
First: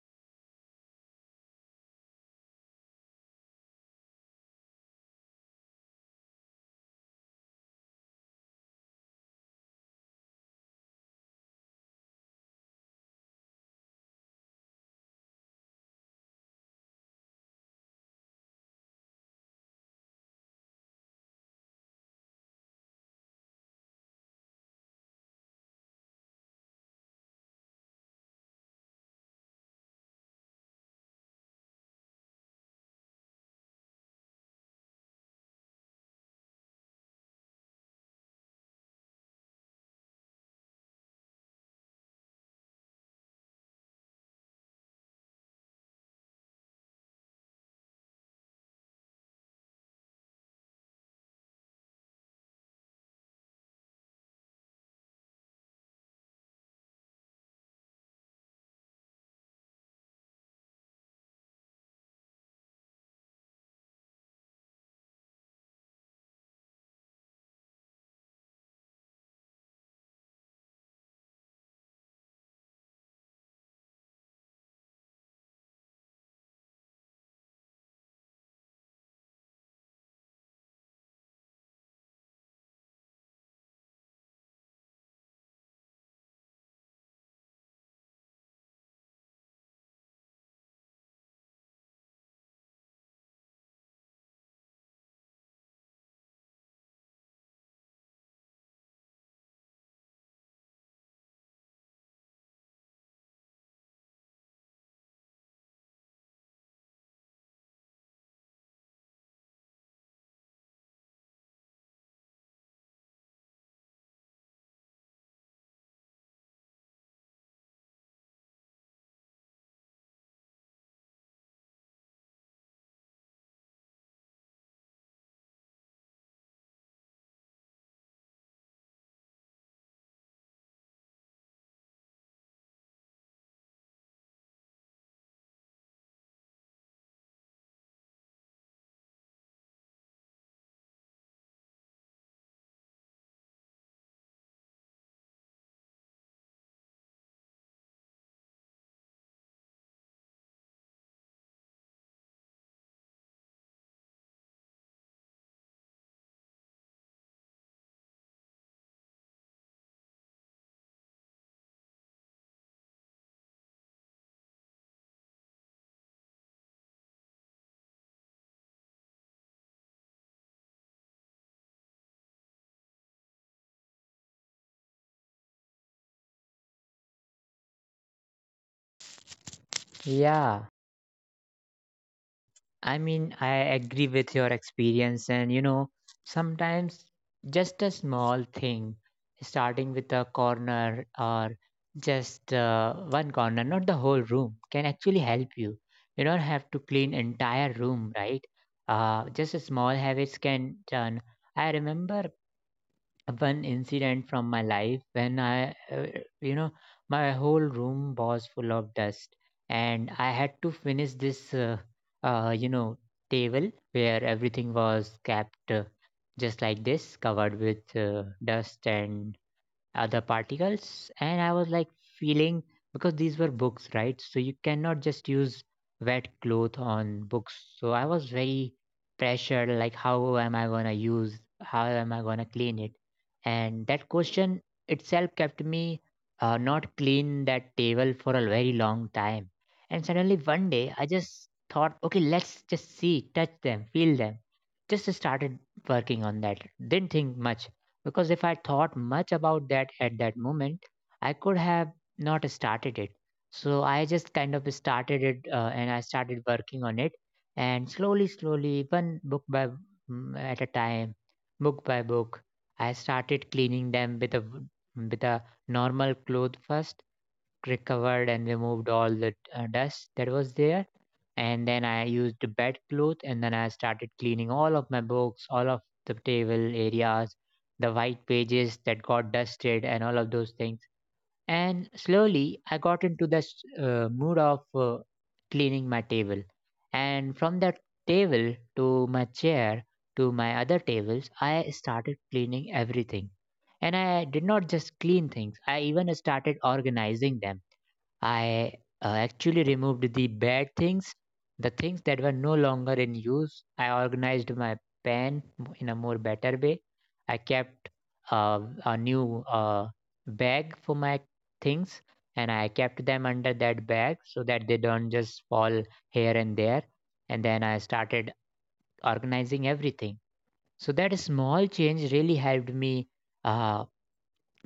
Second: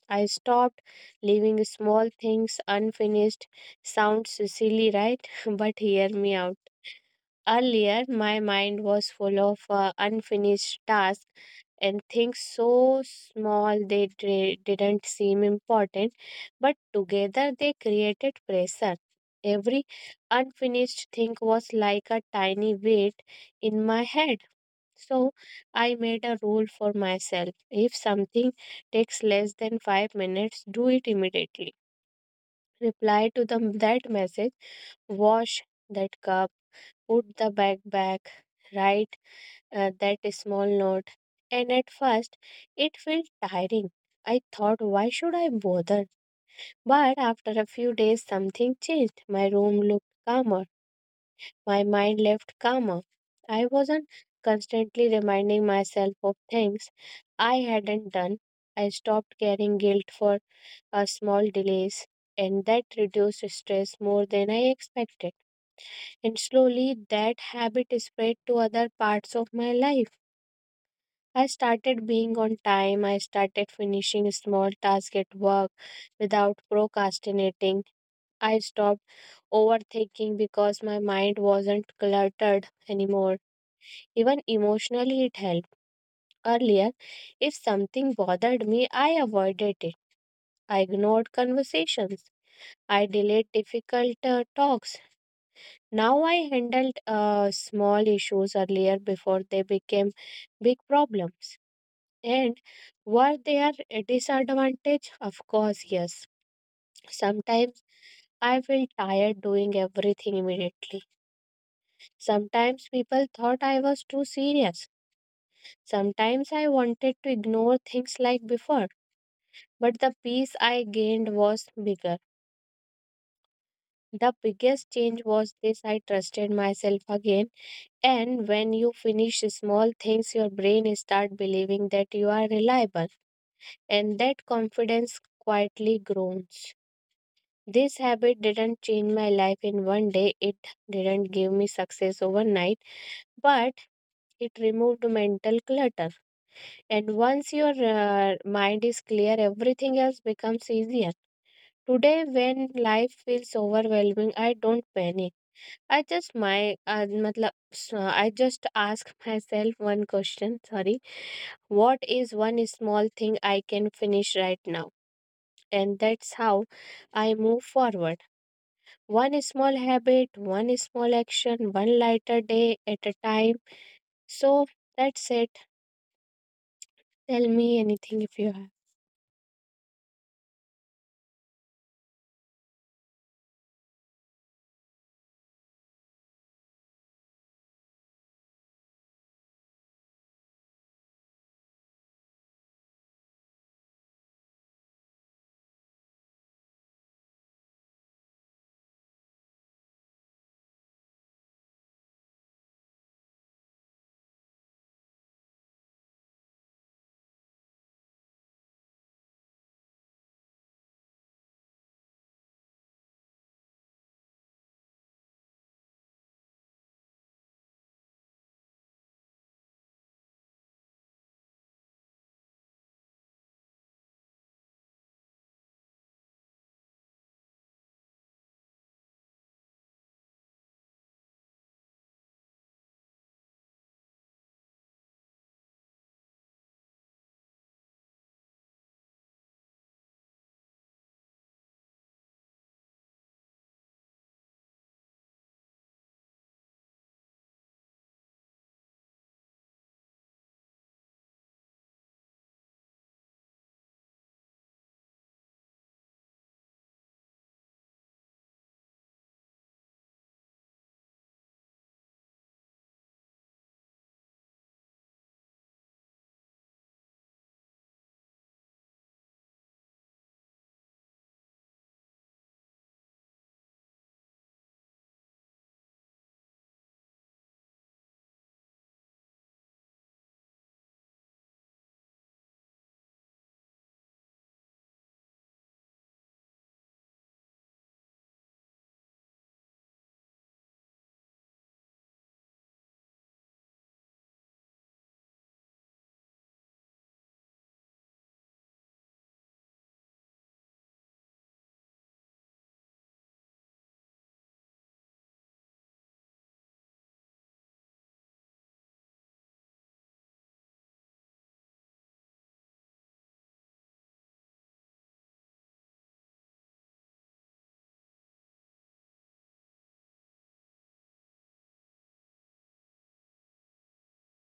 I stopped leaving small things unfinished. Sounds silly, right? But hear me out. Earlier, my mind was full of unfinished tasks and things so small they didn't seem important, but together they created pressure. Every unfinished thing was like a tiny weight in my head. So I made a rule for myself. If something takes less than 5 minutes, do it immediately. Reply to that message, wash that cup, put the bag back, write that small note. And at first, it felt tiring. I thought, why should I bother? But after a few days, something changed. My room looked calmer. My mind left calmer. I wasn't constantly reminding myself of things I hadn't done. I stopped carrying guilt for a small delays, and that reduced stress more than I expected. And slowly that habit spread to other parts of my life. I started being on time. I started finishing small tasks at work without procrastinating. I stopped overthinking because my mind wasn't cluttered anymore. Even emotionally, it helped. Earlier, if something bothered me, I avoided it. I ignored conversations. I delayed difficult talks. Now I handled small issues earlier before they became big problems. And were there a disadvantage? Of course, yes. Sometimes I felt tired doing everything immediately. Sometimes people thought I was too serious. Sometimes I wanted to ignore things like before. But the peace I gained was bigger. The biggest change was this: I trusted myself again. And when you finish small things, your brain start believing that you are reliable, and that confidence quietly grows. This habit didn't change my life in one day. It didn't give me success overnight, but it removed mental clutter. And once your mind is clear, everything else becomes easier. Today, when life feels overwhelming, I don't panic. I just my matlab, I just ask myself one question. Sorry. What is one small thing I can finish right now? And that's how I move forward. One small habit, one small action, one lighter day at a time. So that's it. Tell me anything if you have.
Yeah, I mean, I agree with your experience, and you know, sometimes just a small thing, starting with a corner or just one corner, not the whole room, can actually help you. You don't have to clean entire room, right? Just a small habits can turn. I remember one incident from my life when you know, my whole room was full of dust, and I had to finish this, uh, you know, table where everything was kept just like this, covered with dust and the particles, and I was like feeling, because these were books, right? So you cannot just use wet cloth on books, so I was very pressured, like, how am I going to use, how am I going to clean it? And that question itself kept me not clean that table for a very long time. And suddenly one day I just thought, okay, let's just see, touch them, feel them. Just started working on that, didn't think much, because if I thought much about that at that moment, I could have not started it. So I just kind of started it, and I started working on it. And slowly, slowly, one book by mm, at a time, book by book, I started cleaning them with a with a normal cloth first, recovered and removed all the dust that was there, and then I used the bed cloth, and then I started cleaning all of my books, all of the table areas, the white pages that got dusted, and all of those things. And slowly, I got into this mood of cleaning my table. And from that table to my chair to my other tables, I started cleaning everything. And I did not just clean things, I even started organizing them. I Actually removed the bad things, the things that were no longer in use. I organized my pen in a more better way. I kept uh, a new bag for my things, and I kept them under that bag so that they don't just fall here and there. And then I started organizing everything. So that small change really helped me. Uh,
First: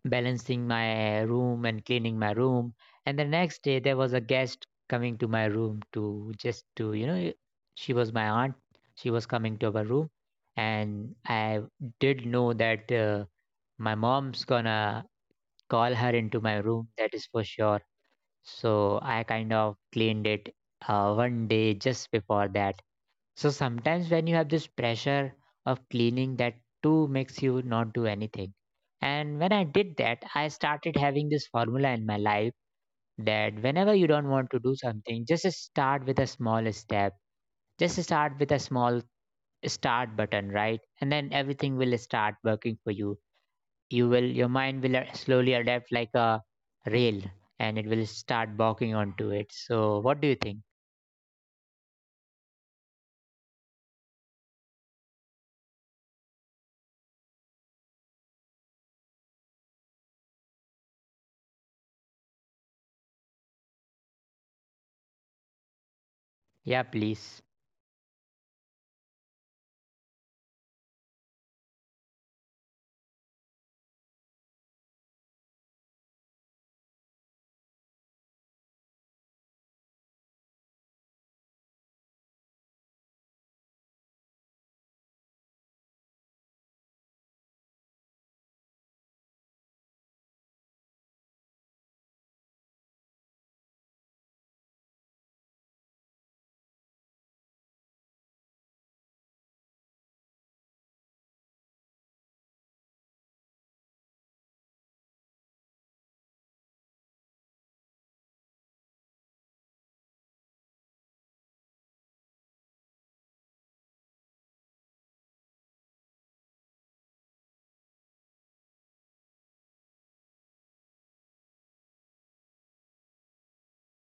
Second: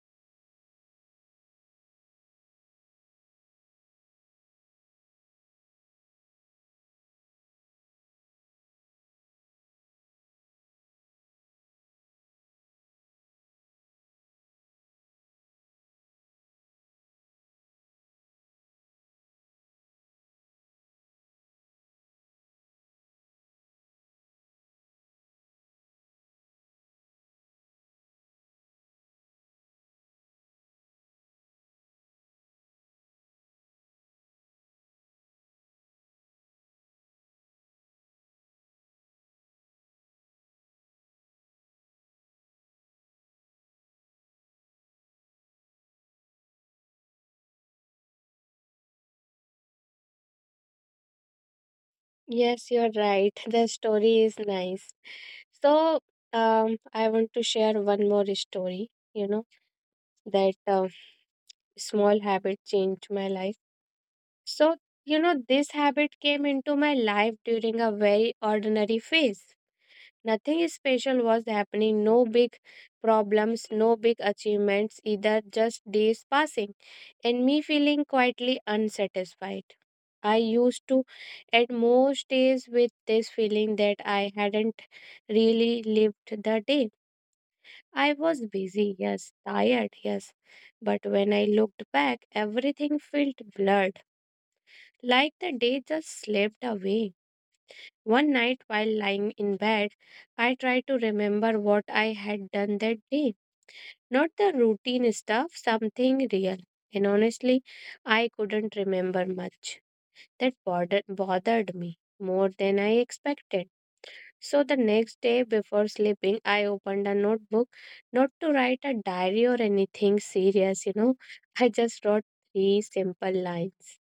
Balancing my room and cleaning my room. And the next day, there was a guest coming to my room to just to, you know, she was my aunt. She was coming to our room. And I did know that my mom's gonna call her into my room, that is for sure. So I kind of cleaned it one day just before that. So sometimes when you have this pressure of cleaning, that too makes you not do anything. And when I did that, I started having this formula in my life, that whenever you don't want to do something, just start with a small step. Just start with a small start button, right? And then everything will start working for you. You will, your mind will slowly adapt like a rail, and it will start walking onto it. So what do you think?
Yes, you're right. The story is nice. So, I want to share one more story, you know, that small habit changed my life. So, you know, this habit came into
Yeah,
my life
please.
during a very ordinary phase. Nothing special was happening, no big problems, no big achievements either, just days passing, and me feeling quietly unsatisfied. I used to, at most days, with this feeling that I hadn't really lived the day. I was busy, yes, tired, yes, but when I looked back, everything felt blurred, like the day just slipped away. One night while lying in bed, I tried to remember what I had done that day. Not the routine stuff, something real. And honestly, I couldn't remember much. That bothered me more than I expected. So the next day before sleeping, I opened a notebook, not to write a diary or anything serious, you know. I just wrote three simple lines.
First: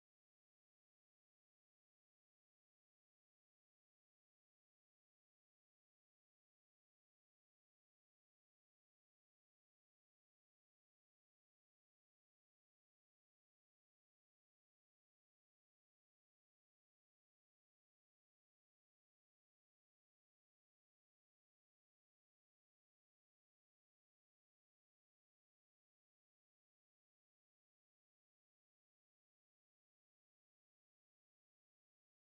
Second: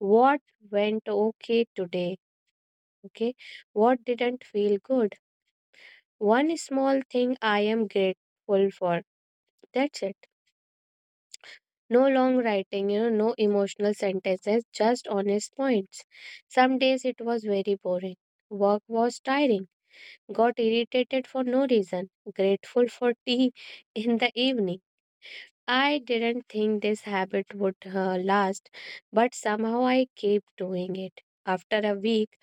What went okay today? Okay. What didn't feel good? One small thing I am grateful for. That's it. No long writing, you know, no emotional sentences, just honest points. Some days it was very boring. Work was tiring. Got irritated for no reason. Grateful for tea in the evening. I didn't think this habit would last, but somehow I kept doing it. After a week,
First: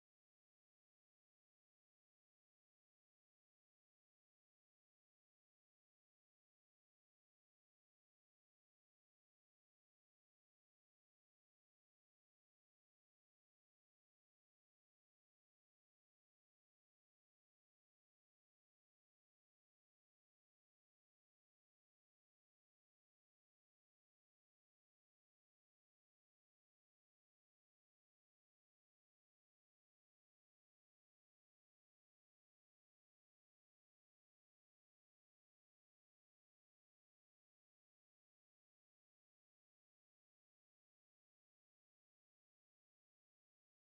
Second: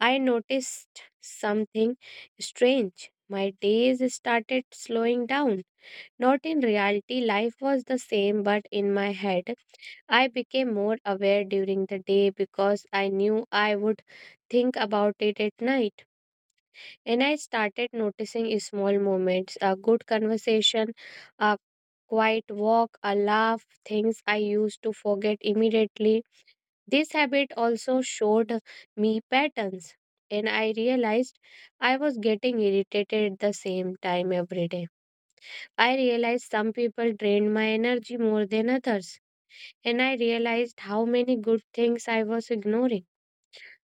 I noticed something strange. My days started slowing down. Not in reality, life was the same, but in my head, I became more aware during the day because I knew I would think about it at night. And I started noticing small moments, a good conversation, a quiet walk, a laugh, things I used to forget immediately. This habit also showed me patterns, and I realized I was getting irritated at the same time every day. I realized some people drained my energy more than others, and I realized how many good things I was ignoring.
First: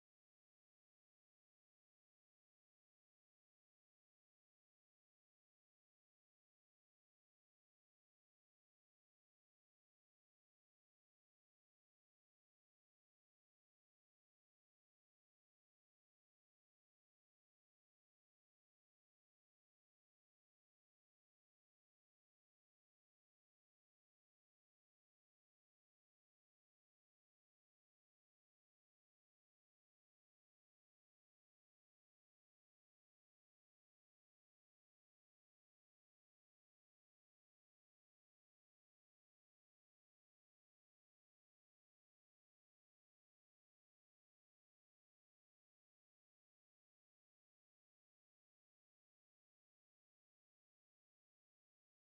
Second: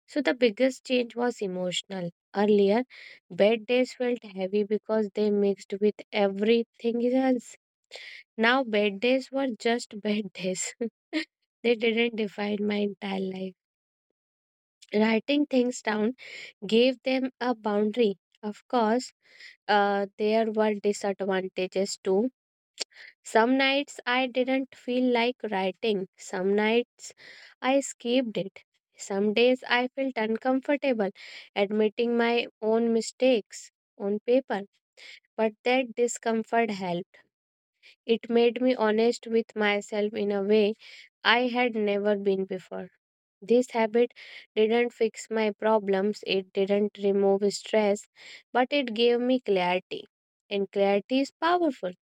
So, the biggest change was emotional. Earlier, bad days felt heavy because they mixed with everything else. Now, bad days were just bad days. They didn't define my entire life. Writing things down gave them a boundary. Of course, there were disadvantages too. Some nights I didn't feel like writing. Some nights I skipped it. Some days I felt uncomfortable admitting my own mistakes on paper. But that discomfort helped. It made me honest with myself in a way I had never been before. This habit didn't fix my problems, it didn't remove stress, but it gave me clarity. And clarity is powerful.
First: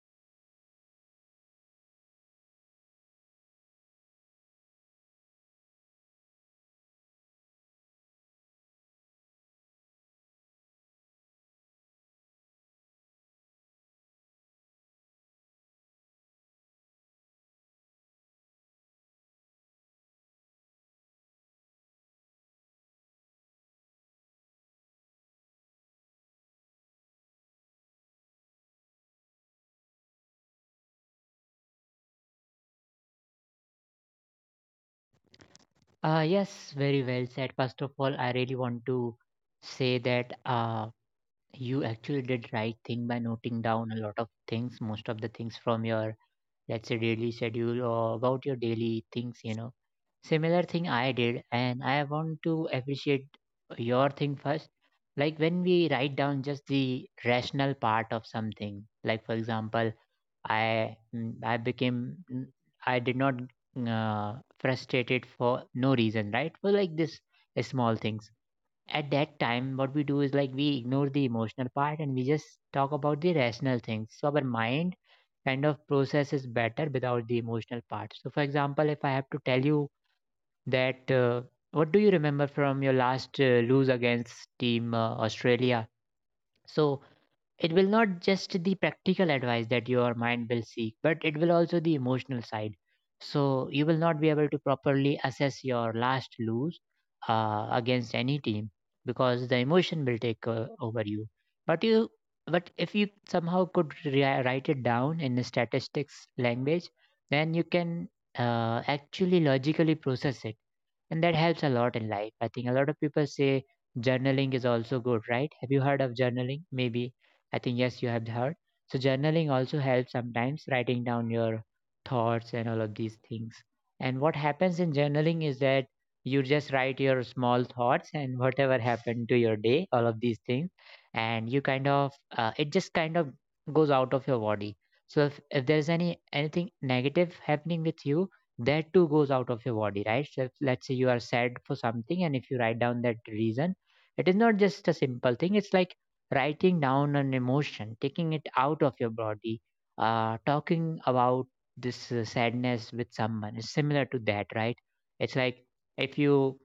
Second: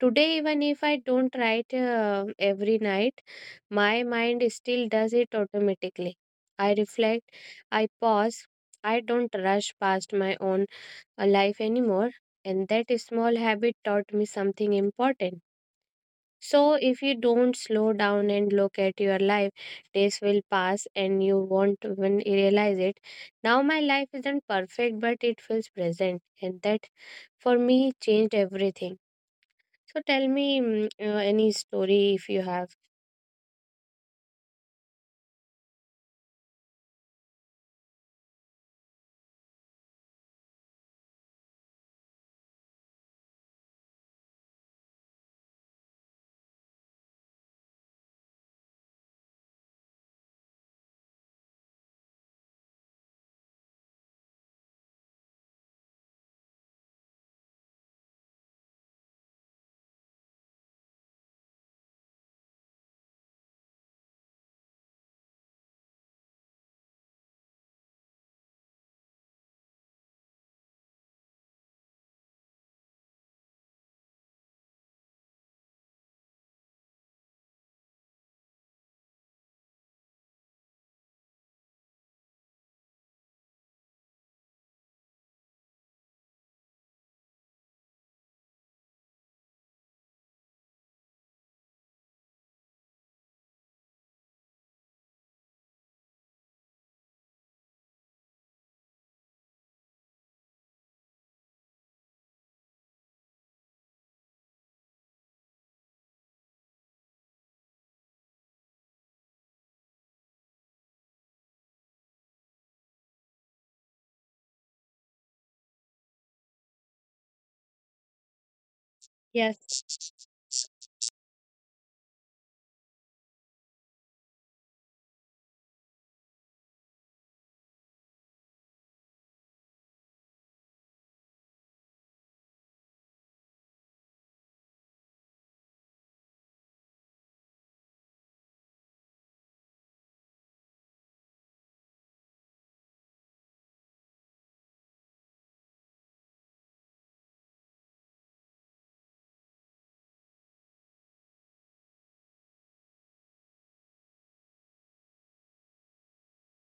Today, even if I don't write every night, my mind still does it automatically. I reflect, I pause, I don't rush past my own life anymore. And that small habit taught me something important. So, if you don't slow down and look at your life, days will pass and you won't even realize it. Now, my life isn't perfect, but it feels present, and that for me changed everything. So tell me any story if you have.
Yes, very well said. First of all, I really want to say that you actually did right thing by noting down a lot of things, most of the things from your, let's say, daily schedule or about your daily things, you know. Similar thing I did, and I want to appreciate your thing first. Like when we write down just the rational part of something, like for example, I became I did not frustrated for no reason, right? For like this small things. At that time, what we do is like we ignore the emotional part and we just talk about the rational things. So our mind kind of processes better without the emotional part. So, for example, if I have to tell you that what do you remember from your last lose against team Australia? So it will not just the practical advice that your mind will seek, but it will also the emotional side, so you will not be able to properly assess your last lose against any team because the emotion will take over you, but you, but if you somehow could write it down in the statistics language, then you can actually logically process it, and that helps a lot in life. I think a lot of people say journaling is also good, right? Have you heard of journaling? Maybe. I think yes, you have heard. So journaling also
Yes.
helps sometimes writing down your thoughts and all of these things. And what happens in journaling is that you just write your small thoughts and whatever happened to your day, all of these things, and you kind of it just kind of goes out of your body. So if there's anything negative happening with you, that too goes out of your body, right? So let's say you are sad for something, and if you write down that reason, it is not just a simple thing. It's like writing down an emotion, taking it out of your body, talking about this sadness with someone. It's similar to that, right? It's like if you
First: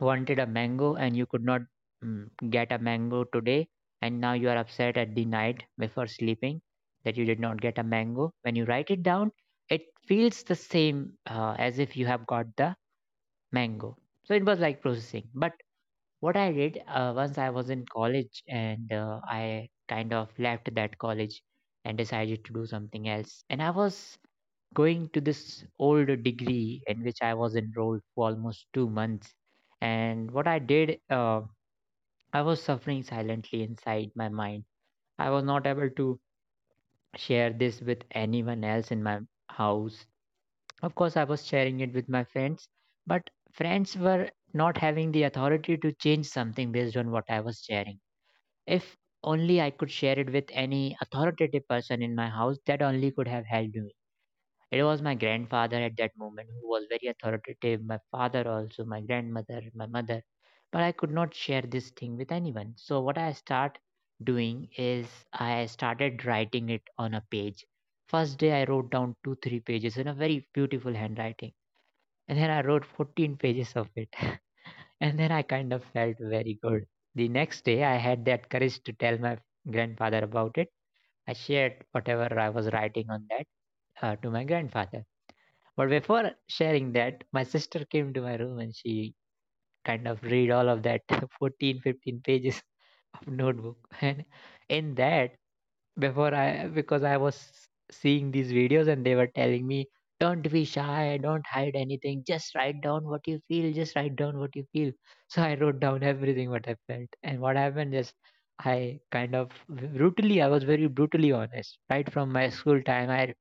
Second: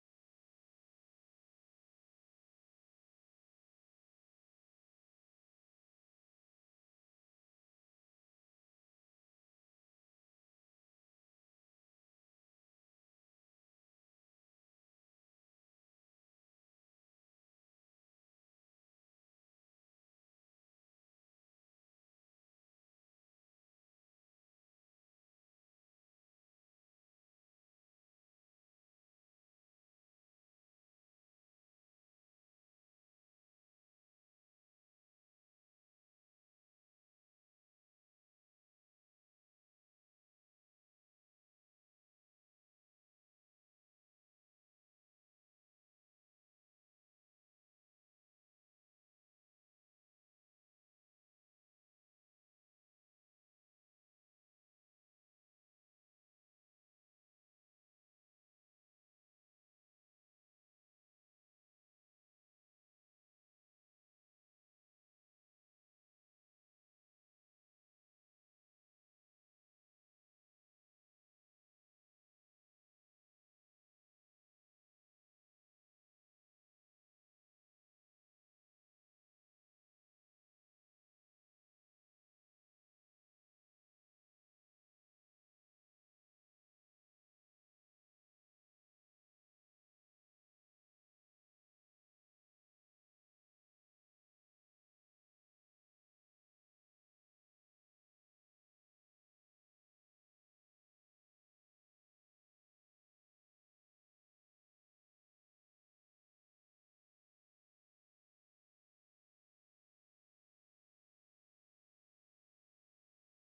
wanted a mango and you could not get a mango today, and now you are upset at the night before sleeping that you did not get a mango, when you write it down it feels the same as if you have got the mango. So it was like processing. But what I did, once I was in college and I kind of left that college and decided to do something else, and I was going to this old degree in which I was enrolled for almost 2 months. And what I did, I was suffering silently inside my mind. I was not able to share this with anyone else in my house. Of course, I was sharing it with my friends, but friends were not having the authority to change something based on what I was sharing. If only I could share it with any authoritative person in my house, that only could have helped me. It was my grandfather at that moment who was very authoritative, my father also, my grandmother, my mother. But I could not share this thing with anyone. So what I start doing is I started writing it on a page. First day I wrote down two, three pages in a very beautiful handwriting. And then I wrote 14 pages of it. And then I kind of felt very good. The next day I had that courage to tell my grandfather about it. I shared whatever I was writing on that to my grandfather. But before sharing that, my sister came to my room and she kind of read all of that 14, 15 pages of notebook. And in that, before I, because I was seeing these videos and they were telling me, don't be shy, don't hide anything, just write down what you feel, just write down what you feel. So I wrote down everything what I felt. And what happened is, I kind of brutally, I was very brutally honest. Right from my school time, I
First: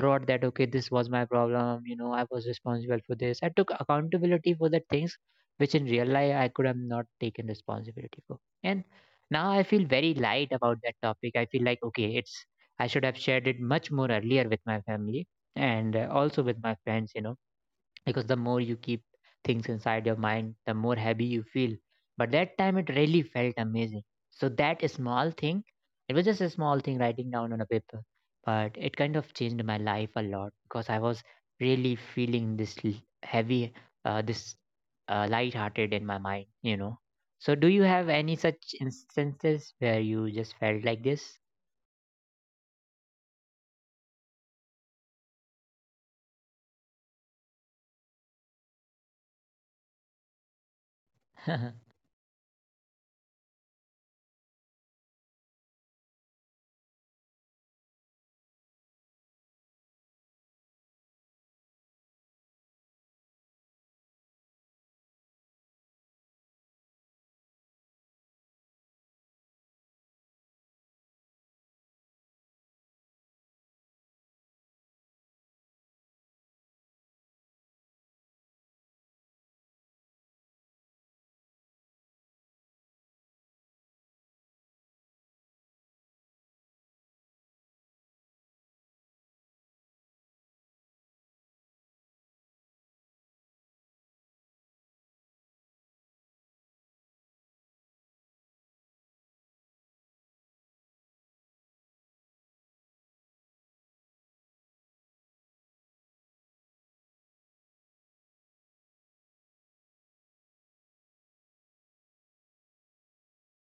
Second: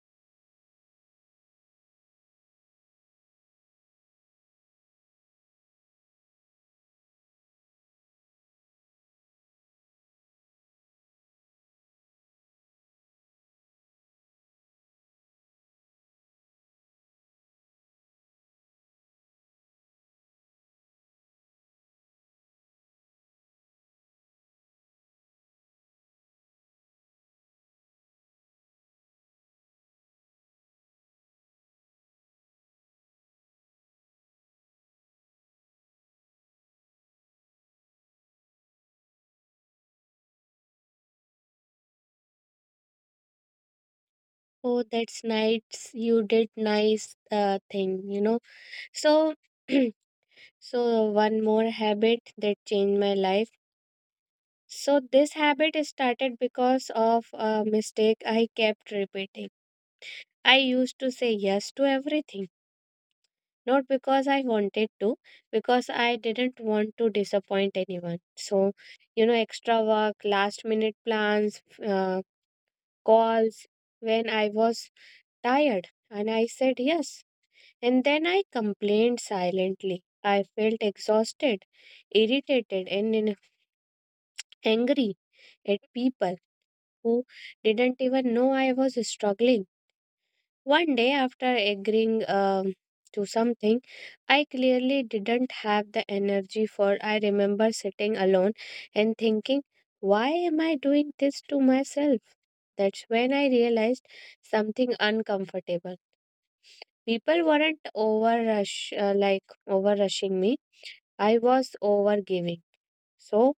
wrote that okay, this was my problem, you know, I was responsible for this, I took accountability for the things which in real life I could have not taken responsibility for. And now I feel very light about that topic. I feel like okay, it's, I should have shared it much more earlier with my family, and also with my friends, you know, because the more you keep things inside your mind, the more heavy you feel. But that time it really felt amazing. So that small thing, it was just a small thing writing down on a paper, but it kind of changed my life a lot because I was really feeling this heavy, this light-hearted in my mind, you know. So do you have any such instances where you just felt like this?
Oh, that's nice. You did nice thing, you know. So, so one more habit that changed my life. So this habit is started because of a mistake I kept repeating. I used to say yes to everything, not because I wanted to, because I didn't want to disappoint anyone. So, you know, extra work, last minute plans, calls when I was tired, and I said yes. And then I complained silently. I felt exhausted, irritated, and angry at people who didn't even know I was struggling. One day, after agreeing to something, I clearly didn't have the energy for. I remember sitting alone and thinking, why am I doing this to myself? That's when I realized something uncomfortable. People weren't over rushing me. I was over giving. So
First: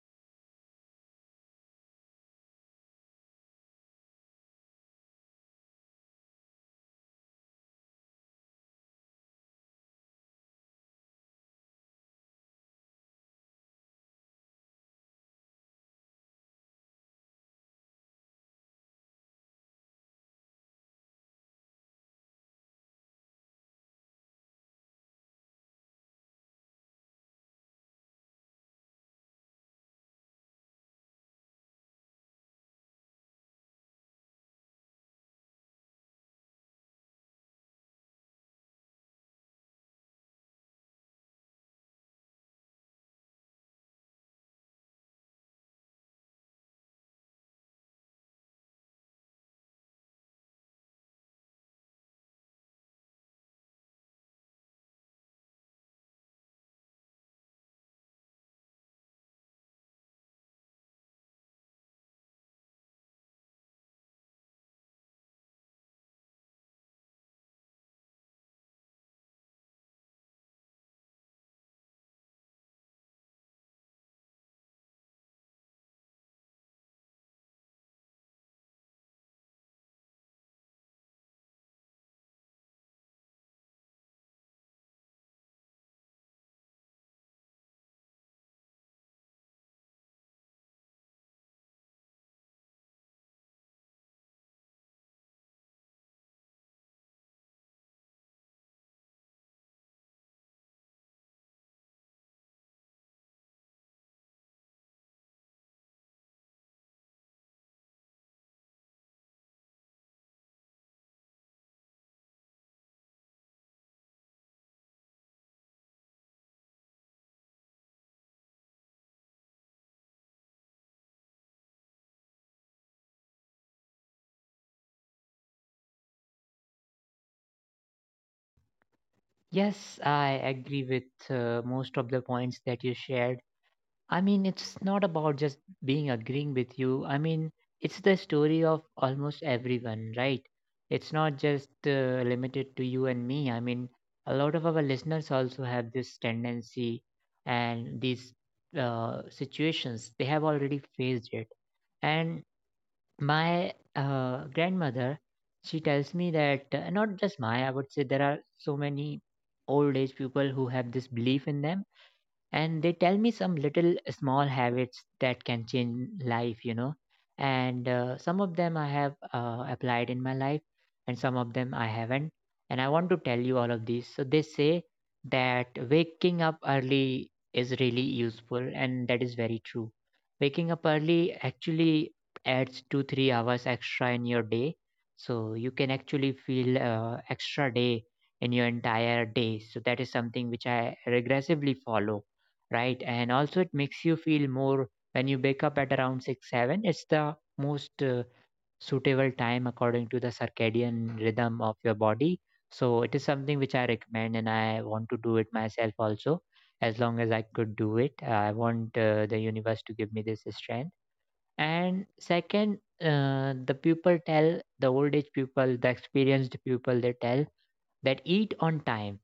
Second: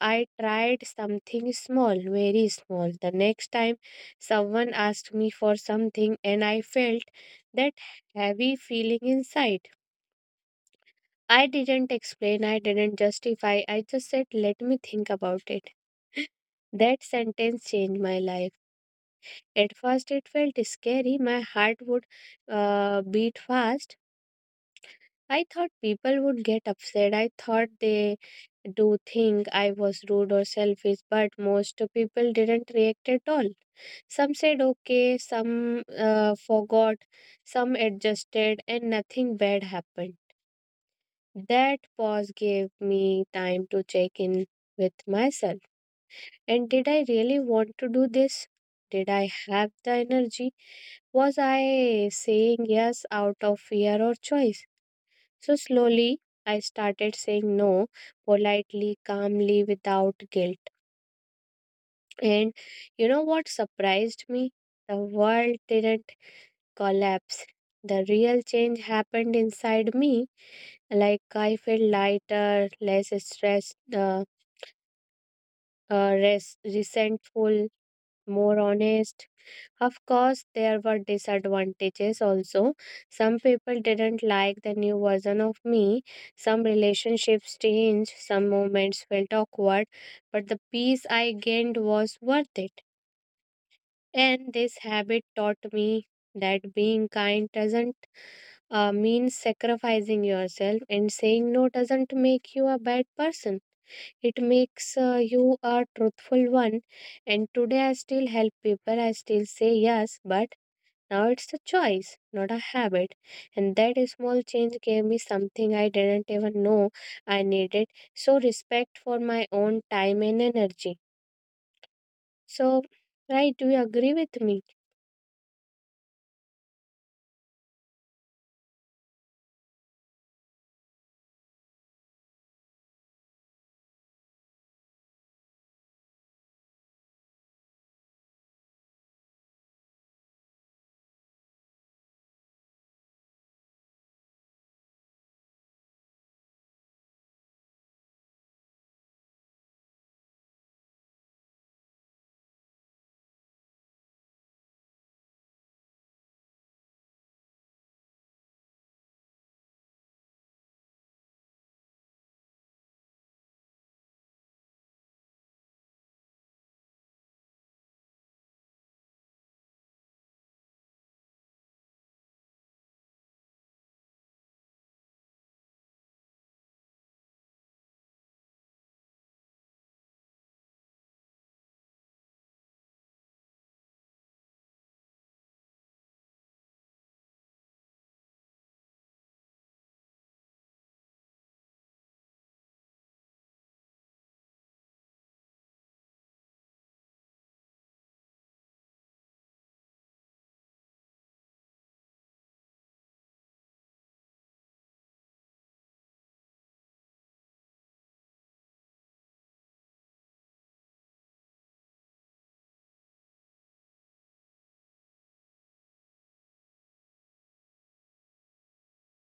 I tried something small, very small. The next time someone asked me for something and I felt that heavy feeling inside. I didn't explain, I didn't justify, I just said, let me think about it. That sentence changed my life. At first, it felt scary. My heart would beat fast. I thought people would get upset. I thought they do think I was rude or selfish, but most people didn't react at all. Some said okay, some forgot, some adjusted, and nothing bad happened. That pause gave me time to check in with myself. And did I really want to do this? Did I have the energy? Was I saying yes out of fear or choice? So slowly, I started saying no politely, calmly, without guilt. And you know what surprised me? The world didn't collapse. The real change happened inside me. Like I felt lighter, less stressed, resentful, more honest. Of course, there were disadvantages also. Some people didn't like the new version of me. Some relationships changed. Some moments felt awkward. But the peace I gained was worth it. And this habit taught me that being kind doesn't mean sacrificing yourself, and saying no doesn't make you a bad person, it makes you a truthful one. And today, I still help people, I still say yes, but now it's a choice, not a habit. And that small change gave me something I didn't even know I needed. So, respect for my own time and energy. So, right, do you agree with me?
Yes, I agree with most of the points that you shared. I mean, it's not about just being agreeing with you. I mean, it's the story of almost everyone, right? It's not just limited to you and me. I mean, a lot of our listeners also have this tendency and these situations. They have already faced it. And my grandmother, she tells me that not just my, I would say there are so many old age people who have this belief in them, and they tell me some little small habits that can change life, you know. And some of them I have applied in my life, and some of them I haven't. And I want to tell you all of these. So they say that waking up early is really useful, and that is very true. Waking up early actually adds 2 3 hours extra in your day, so you can actually feel extra day in your entire day. So that is something which I regressively follow, right? And also, it makes you feel more when you wake up at around 6 7. It's the most suitable time according to the circadian rhythm of your body. So, it is something which I recommend, and I want to do it myself also. As long as I could do it, I want the universe to give me this strength. And second, the people tell, the old age people, the experienced people, they tell that eat on time,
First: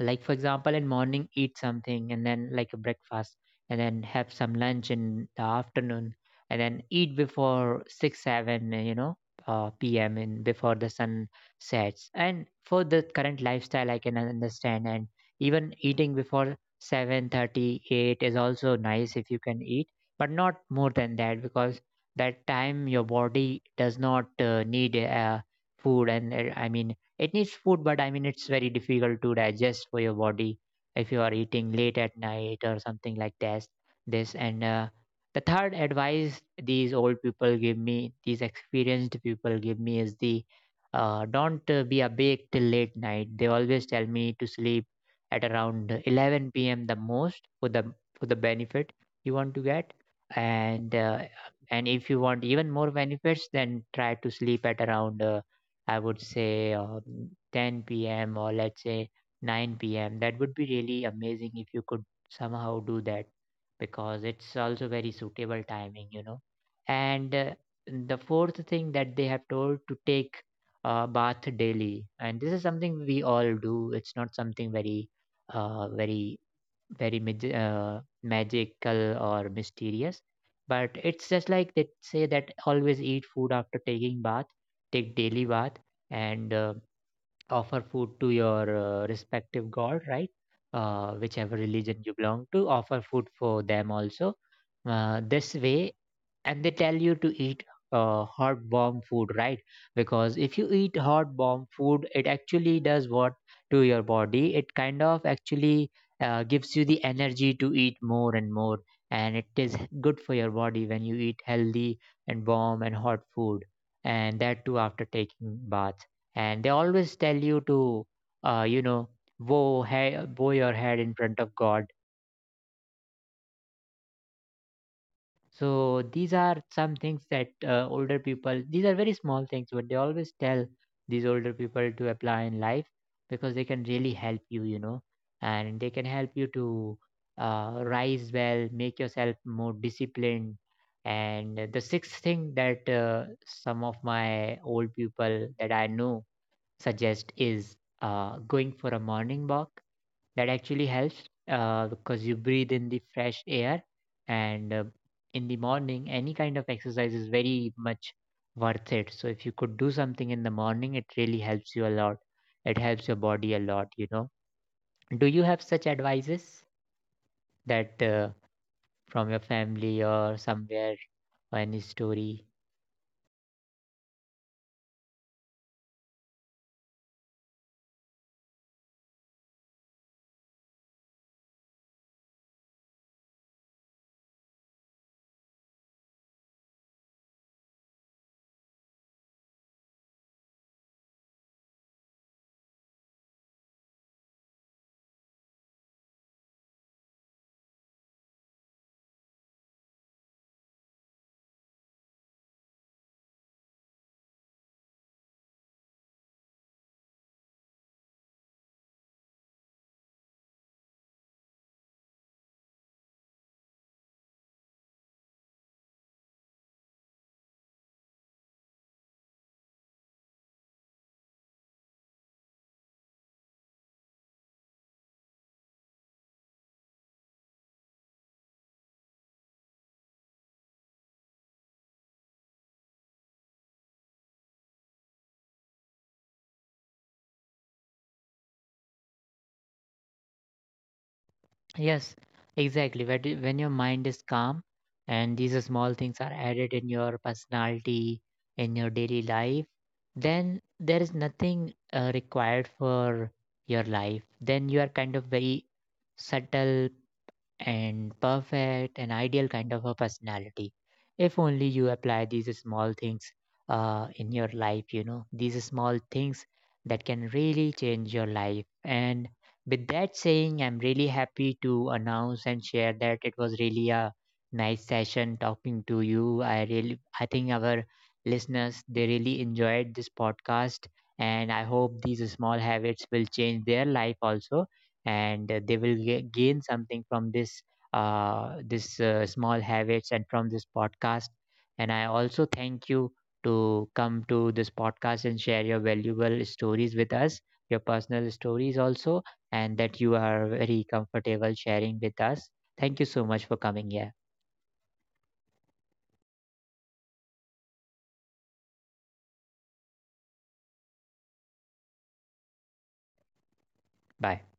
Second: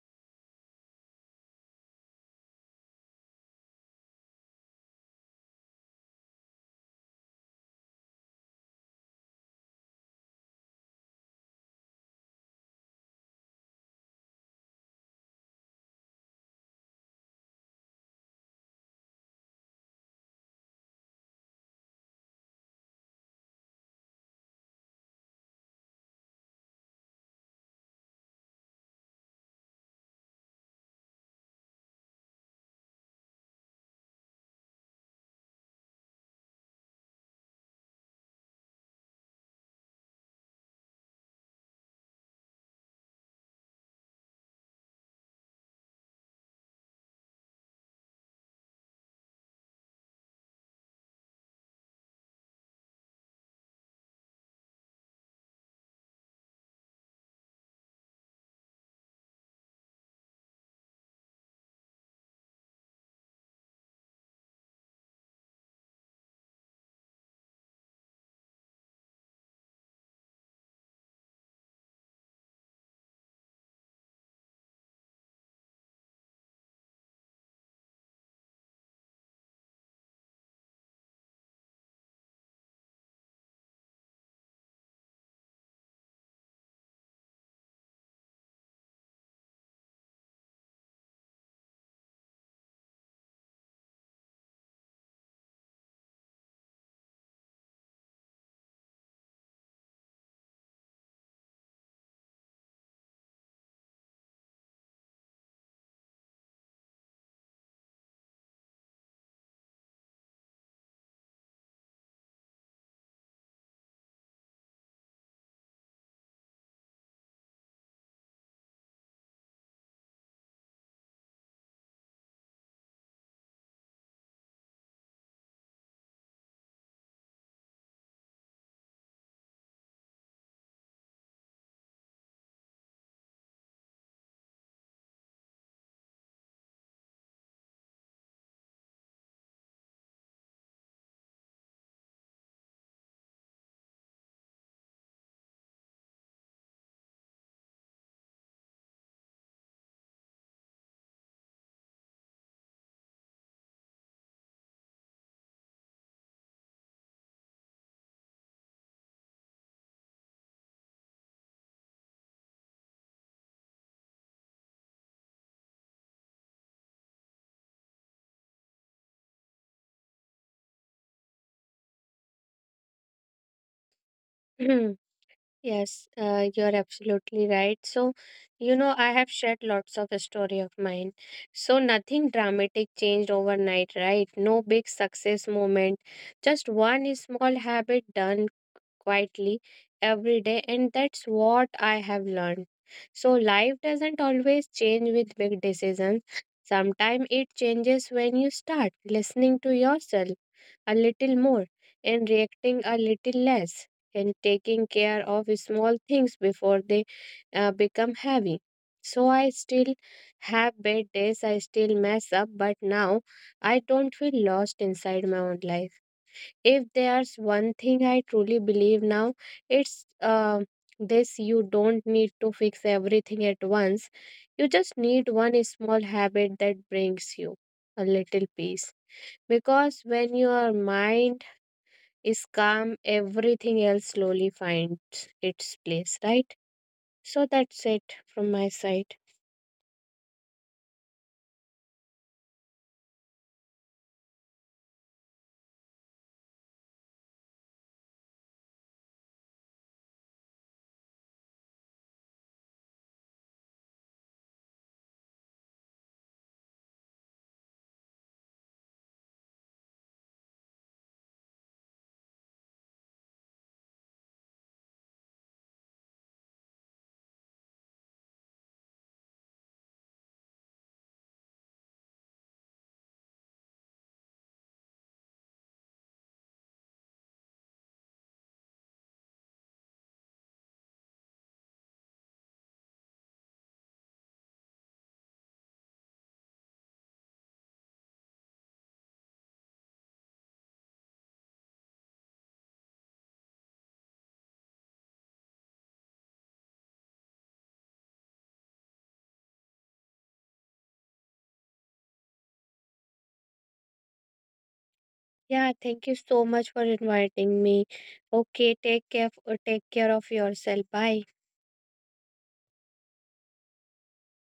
like for example in morning eat something, and then like a breakfast, and then have some lunch in the afternoon, and then eat before 6 7 you know pm, in before the sun sets. And for the current lifestyle I can understand, and even eating before seven thirty eight is also nice if you can eat, but not more than that, because that time your body does not need food, and I mean, it needs food, but I mean, it's very difficult to digest for your body if you are eating late at night or something like that. This and the third advice these old people give me, these experienced people give me is the don't be awake till late night. They always tell me to sleep at around 11 p.m. the most, for the, for the benefit you want to get. And and if you want even more benefits, then try to sleep at around I would say 10 p.m., or let's say 9 p.m. That would be really amazing if you could somehow do that, because it's also very suitable timing, you know. And the fourth thing that they have told, to take bath daily, and this is something we all do. It's not something very, very very magical or mysterious. But it's just like they say that always eat food after taking bath, take daily bath, and offer food to your respective god, right? Whichever religion you belong to, offer food for them also. This way, and they tell you to eat hot bomb food, right? Because if you eat hot bomb food, it actually does what to your body. It kind of actually gives you the energy to eat more and more, and it is good for your body when you eat healthy and warm and hot food, and that too after taking bath. And they always tell you to you know, bow, bow your head in front of god. So these are some things that older people, these are very small things, but they always tell, these older people, to apply in life because they can really help you, you know, and they can help you to rise well, make yourself more disciplined. And the sixth thing that some of my old people that I know suggest is going for a morning walk. That actually helps because you breathe in the fresh air, and in the morning any kind of exercise is very much worth it. So if you could do something in the morning, it really helps you a lot. It helps your body a lot, you know. Do you have such advices that from your family or somewhere, or any story?
Yes, you're absolutely right. So, you know, I have shared lots of story of mine. So, nothing dramatic changed overnight, right? No big success moment. Just one small habit done quietly every day, and that's what I have learned. So, life doesn't always change with big decisions. Sometimes it changes when you start listening to yourself a little more and reacting a little less and taking care of small things before they become heavy. So, I still have bad days, I still mess up, but now I don't feel lost inside my own life. If there's one thing I truly believe now, it's this: you don't need to fix everything at once. You just need one small habit that brings you a little peace. Because when your mind is calm, everything else slowly finds its place, right? So that's it from my side.
Yes, exactly. When your mind is calm and these small things are added in your personality, in your daily life, then there is nothing required for your life. Then you are kind of very subtle and perfect and ideal kind of a personality, if only you apply these small things in your life, you know, these small things that can really change your life. And with that saying, I'm really happy to announce and share that it was really a nice session talking to you. I really, I think our listeners, they really enjoyed this podcast, and I hope these small habits will change their life also. And they will gain something from this this small habits and from this podcast. And I also thank you to come to this podcast and share your valuable stories with us, your personal stories also, and that you are very comfortable sharing with us. Thank you so much for coming here.
Yeah, thank you so much for inviting me. Okay, take care of yourself. Bye.
Bye.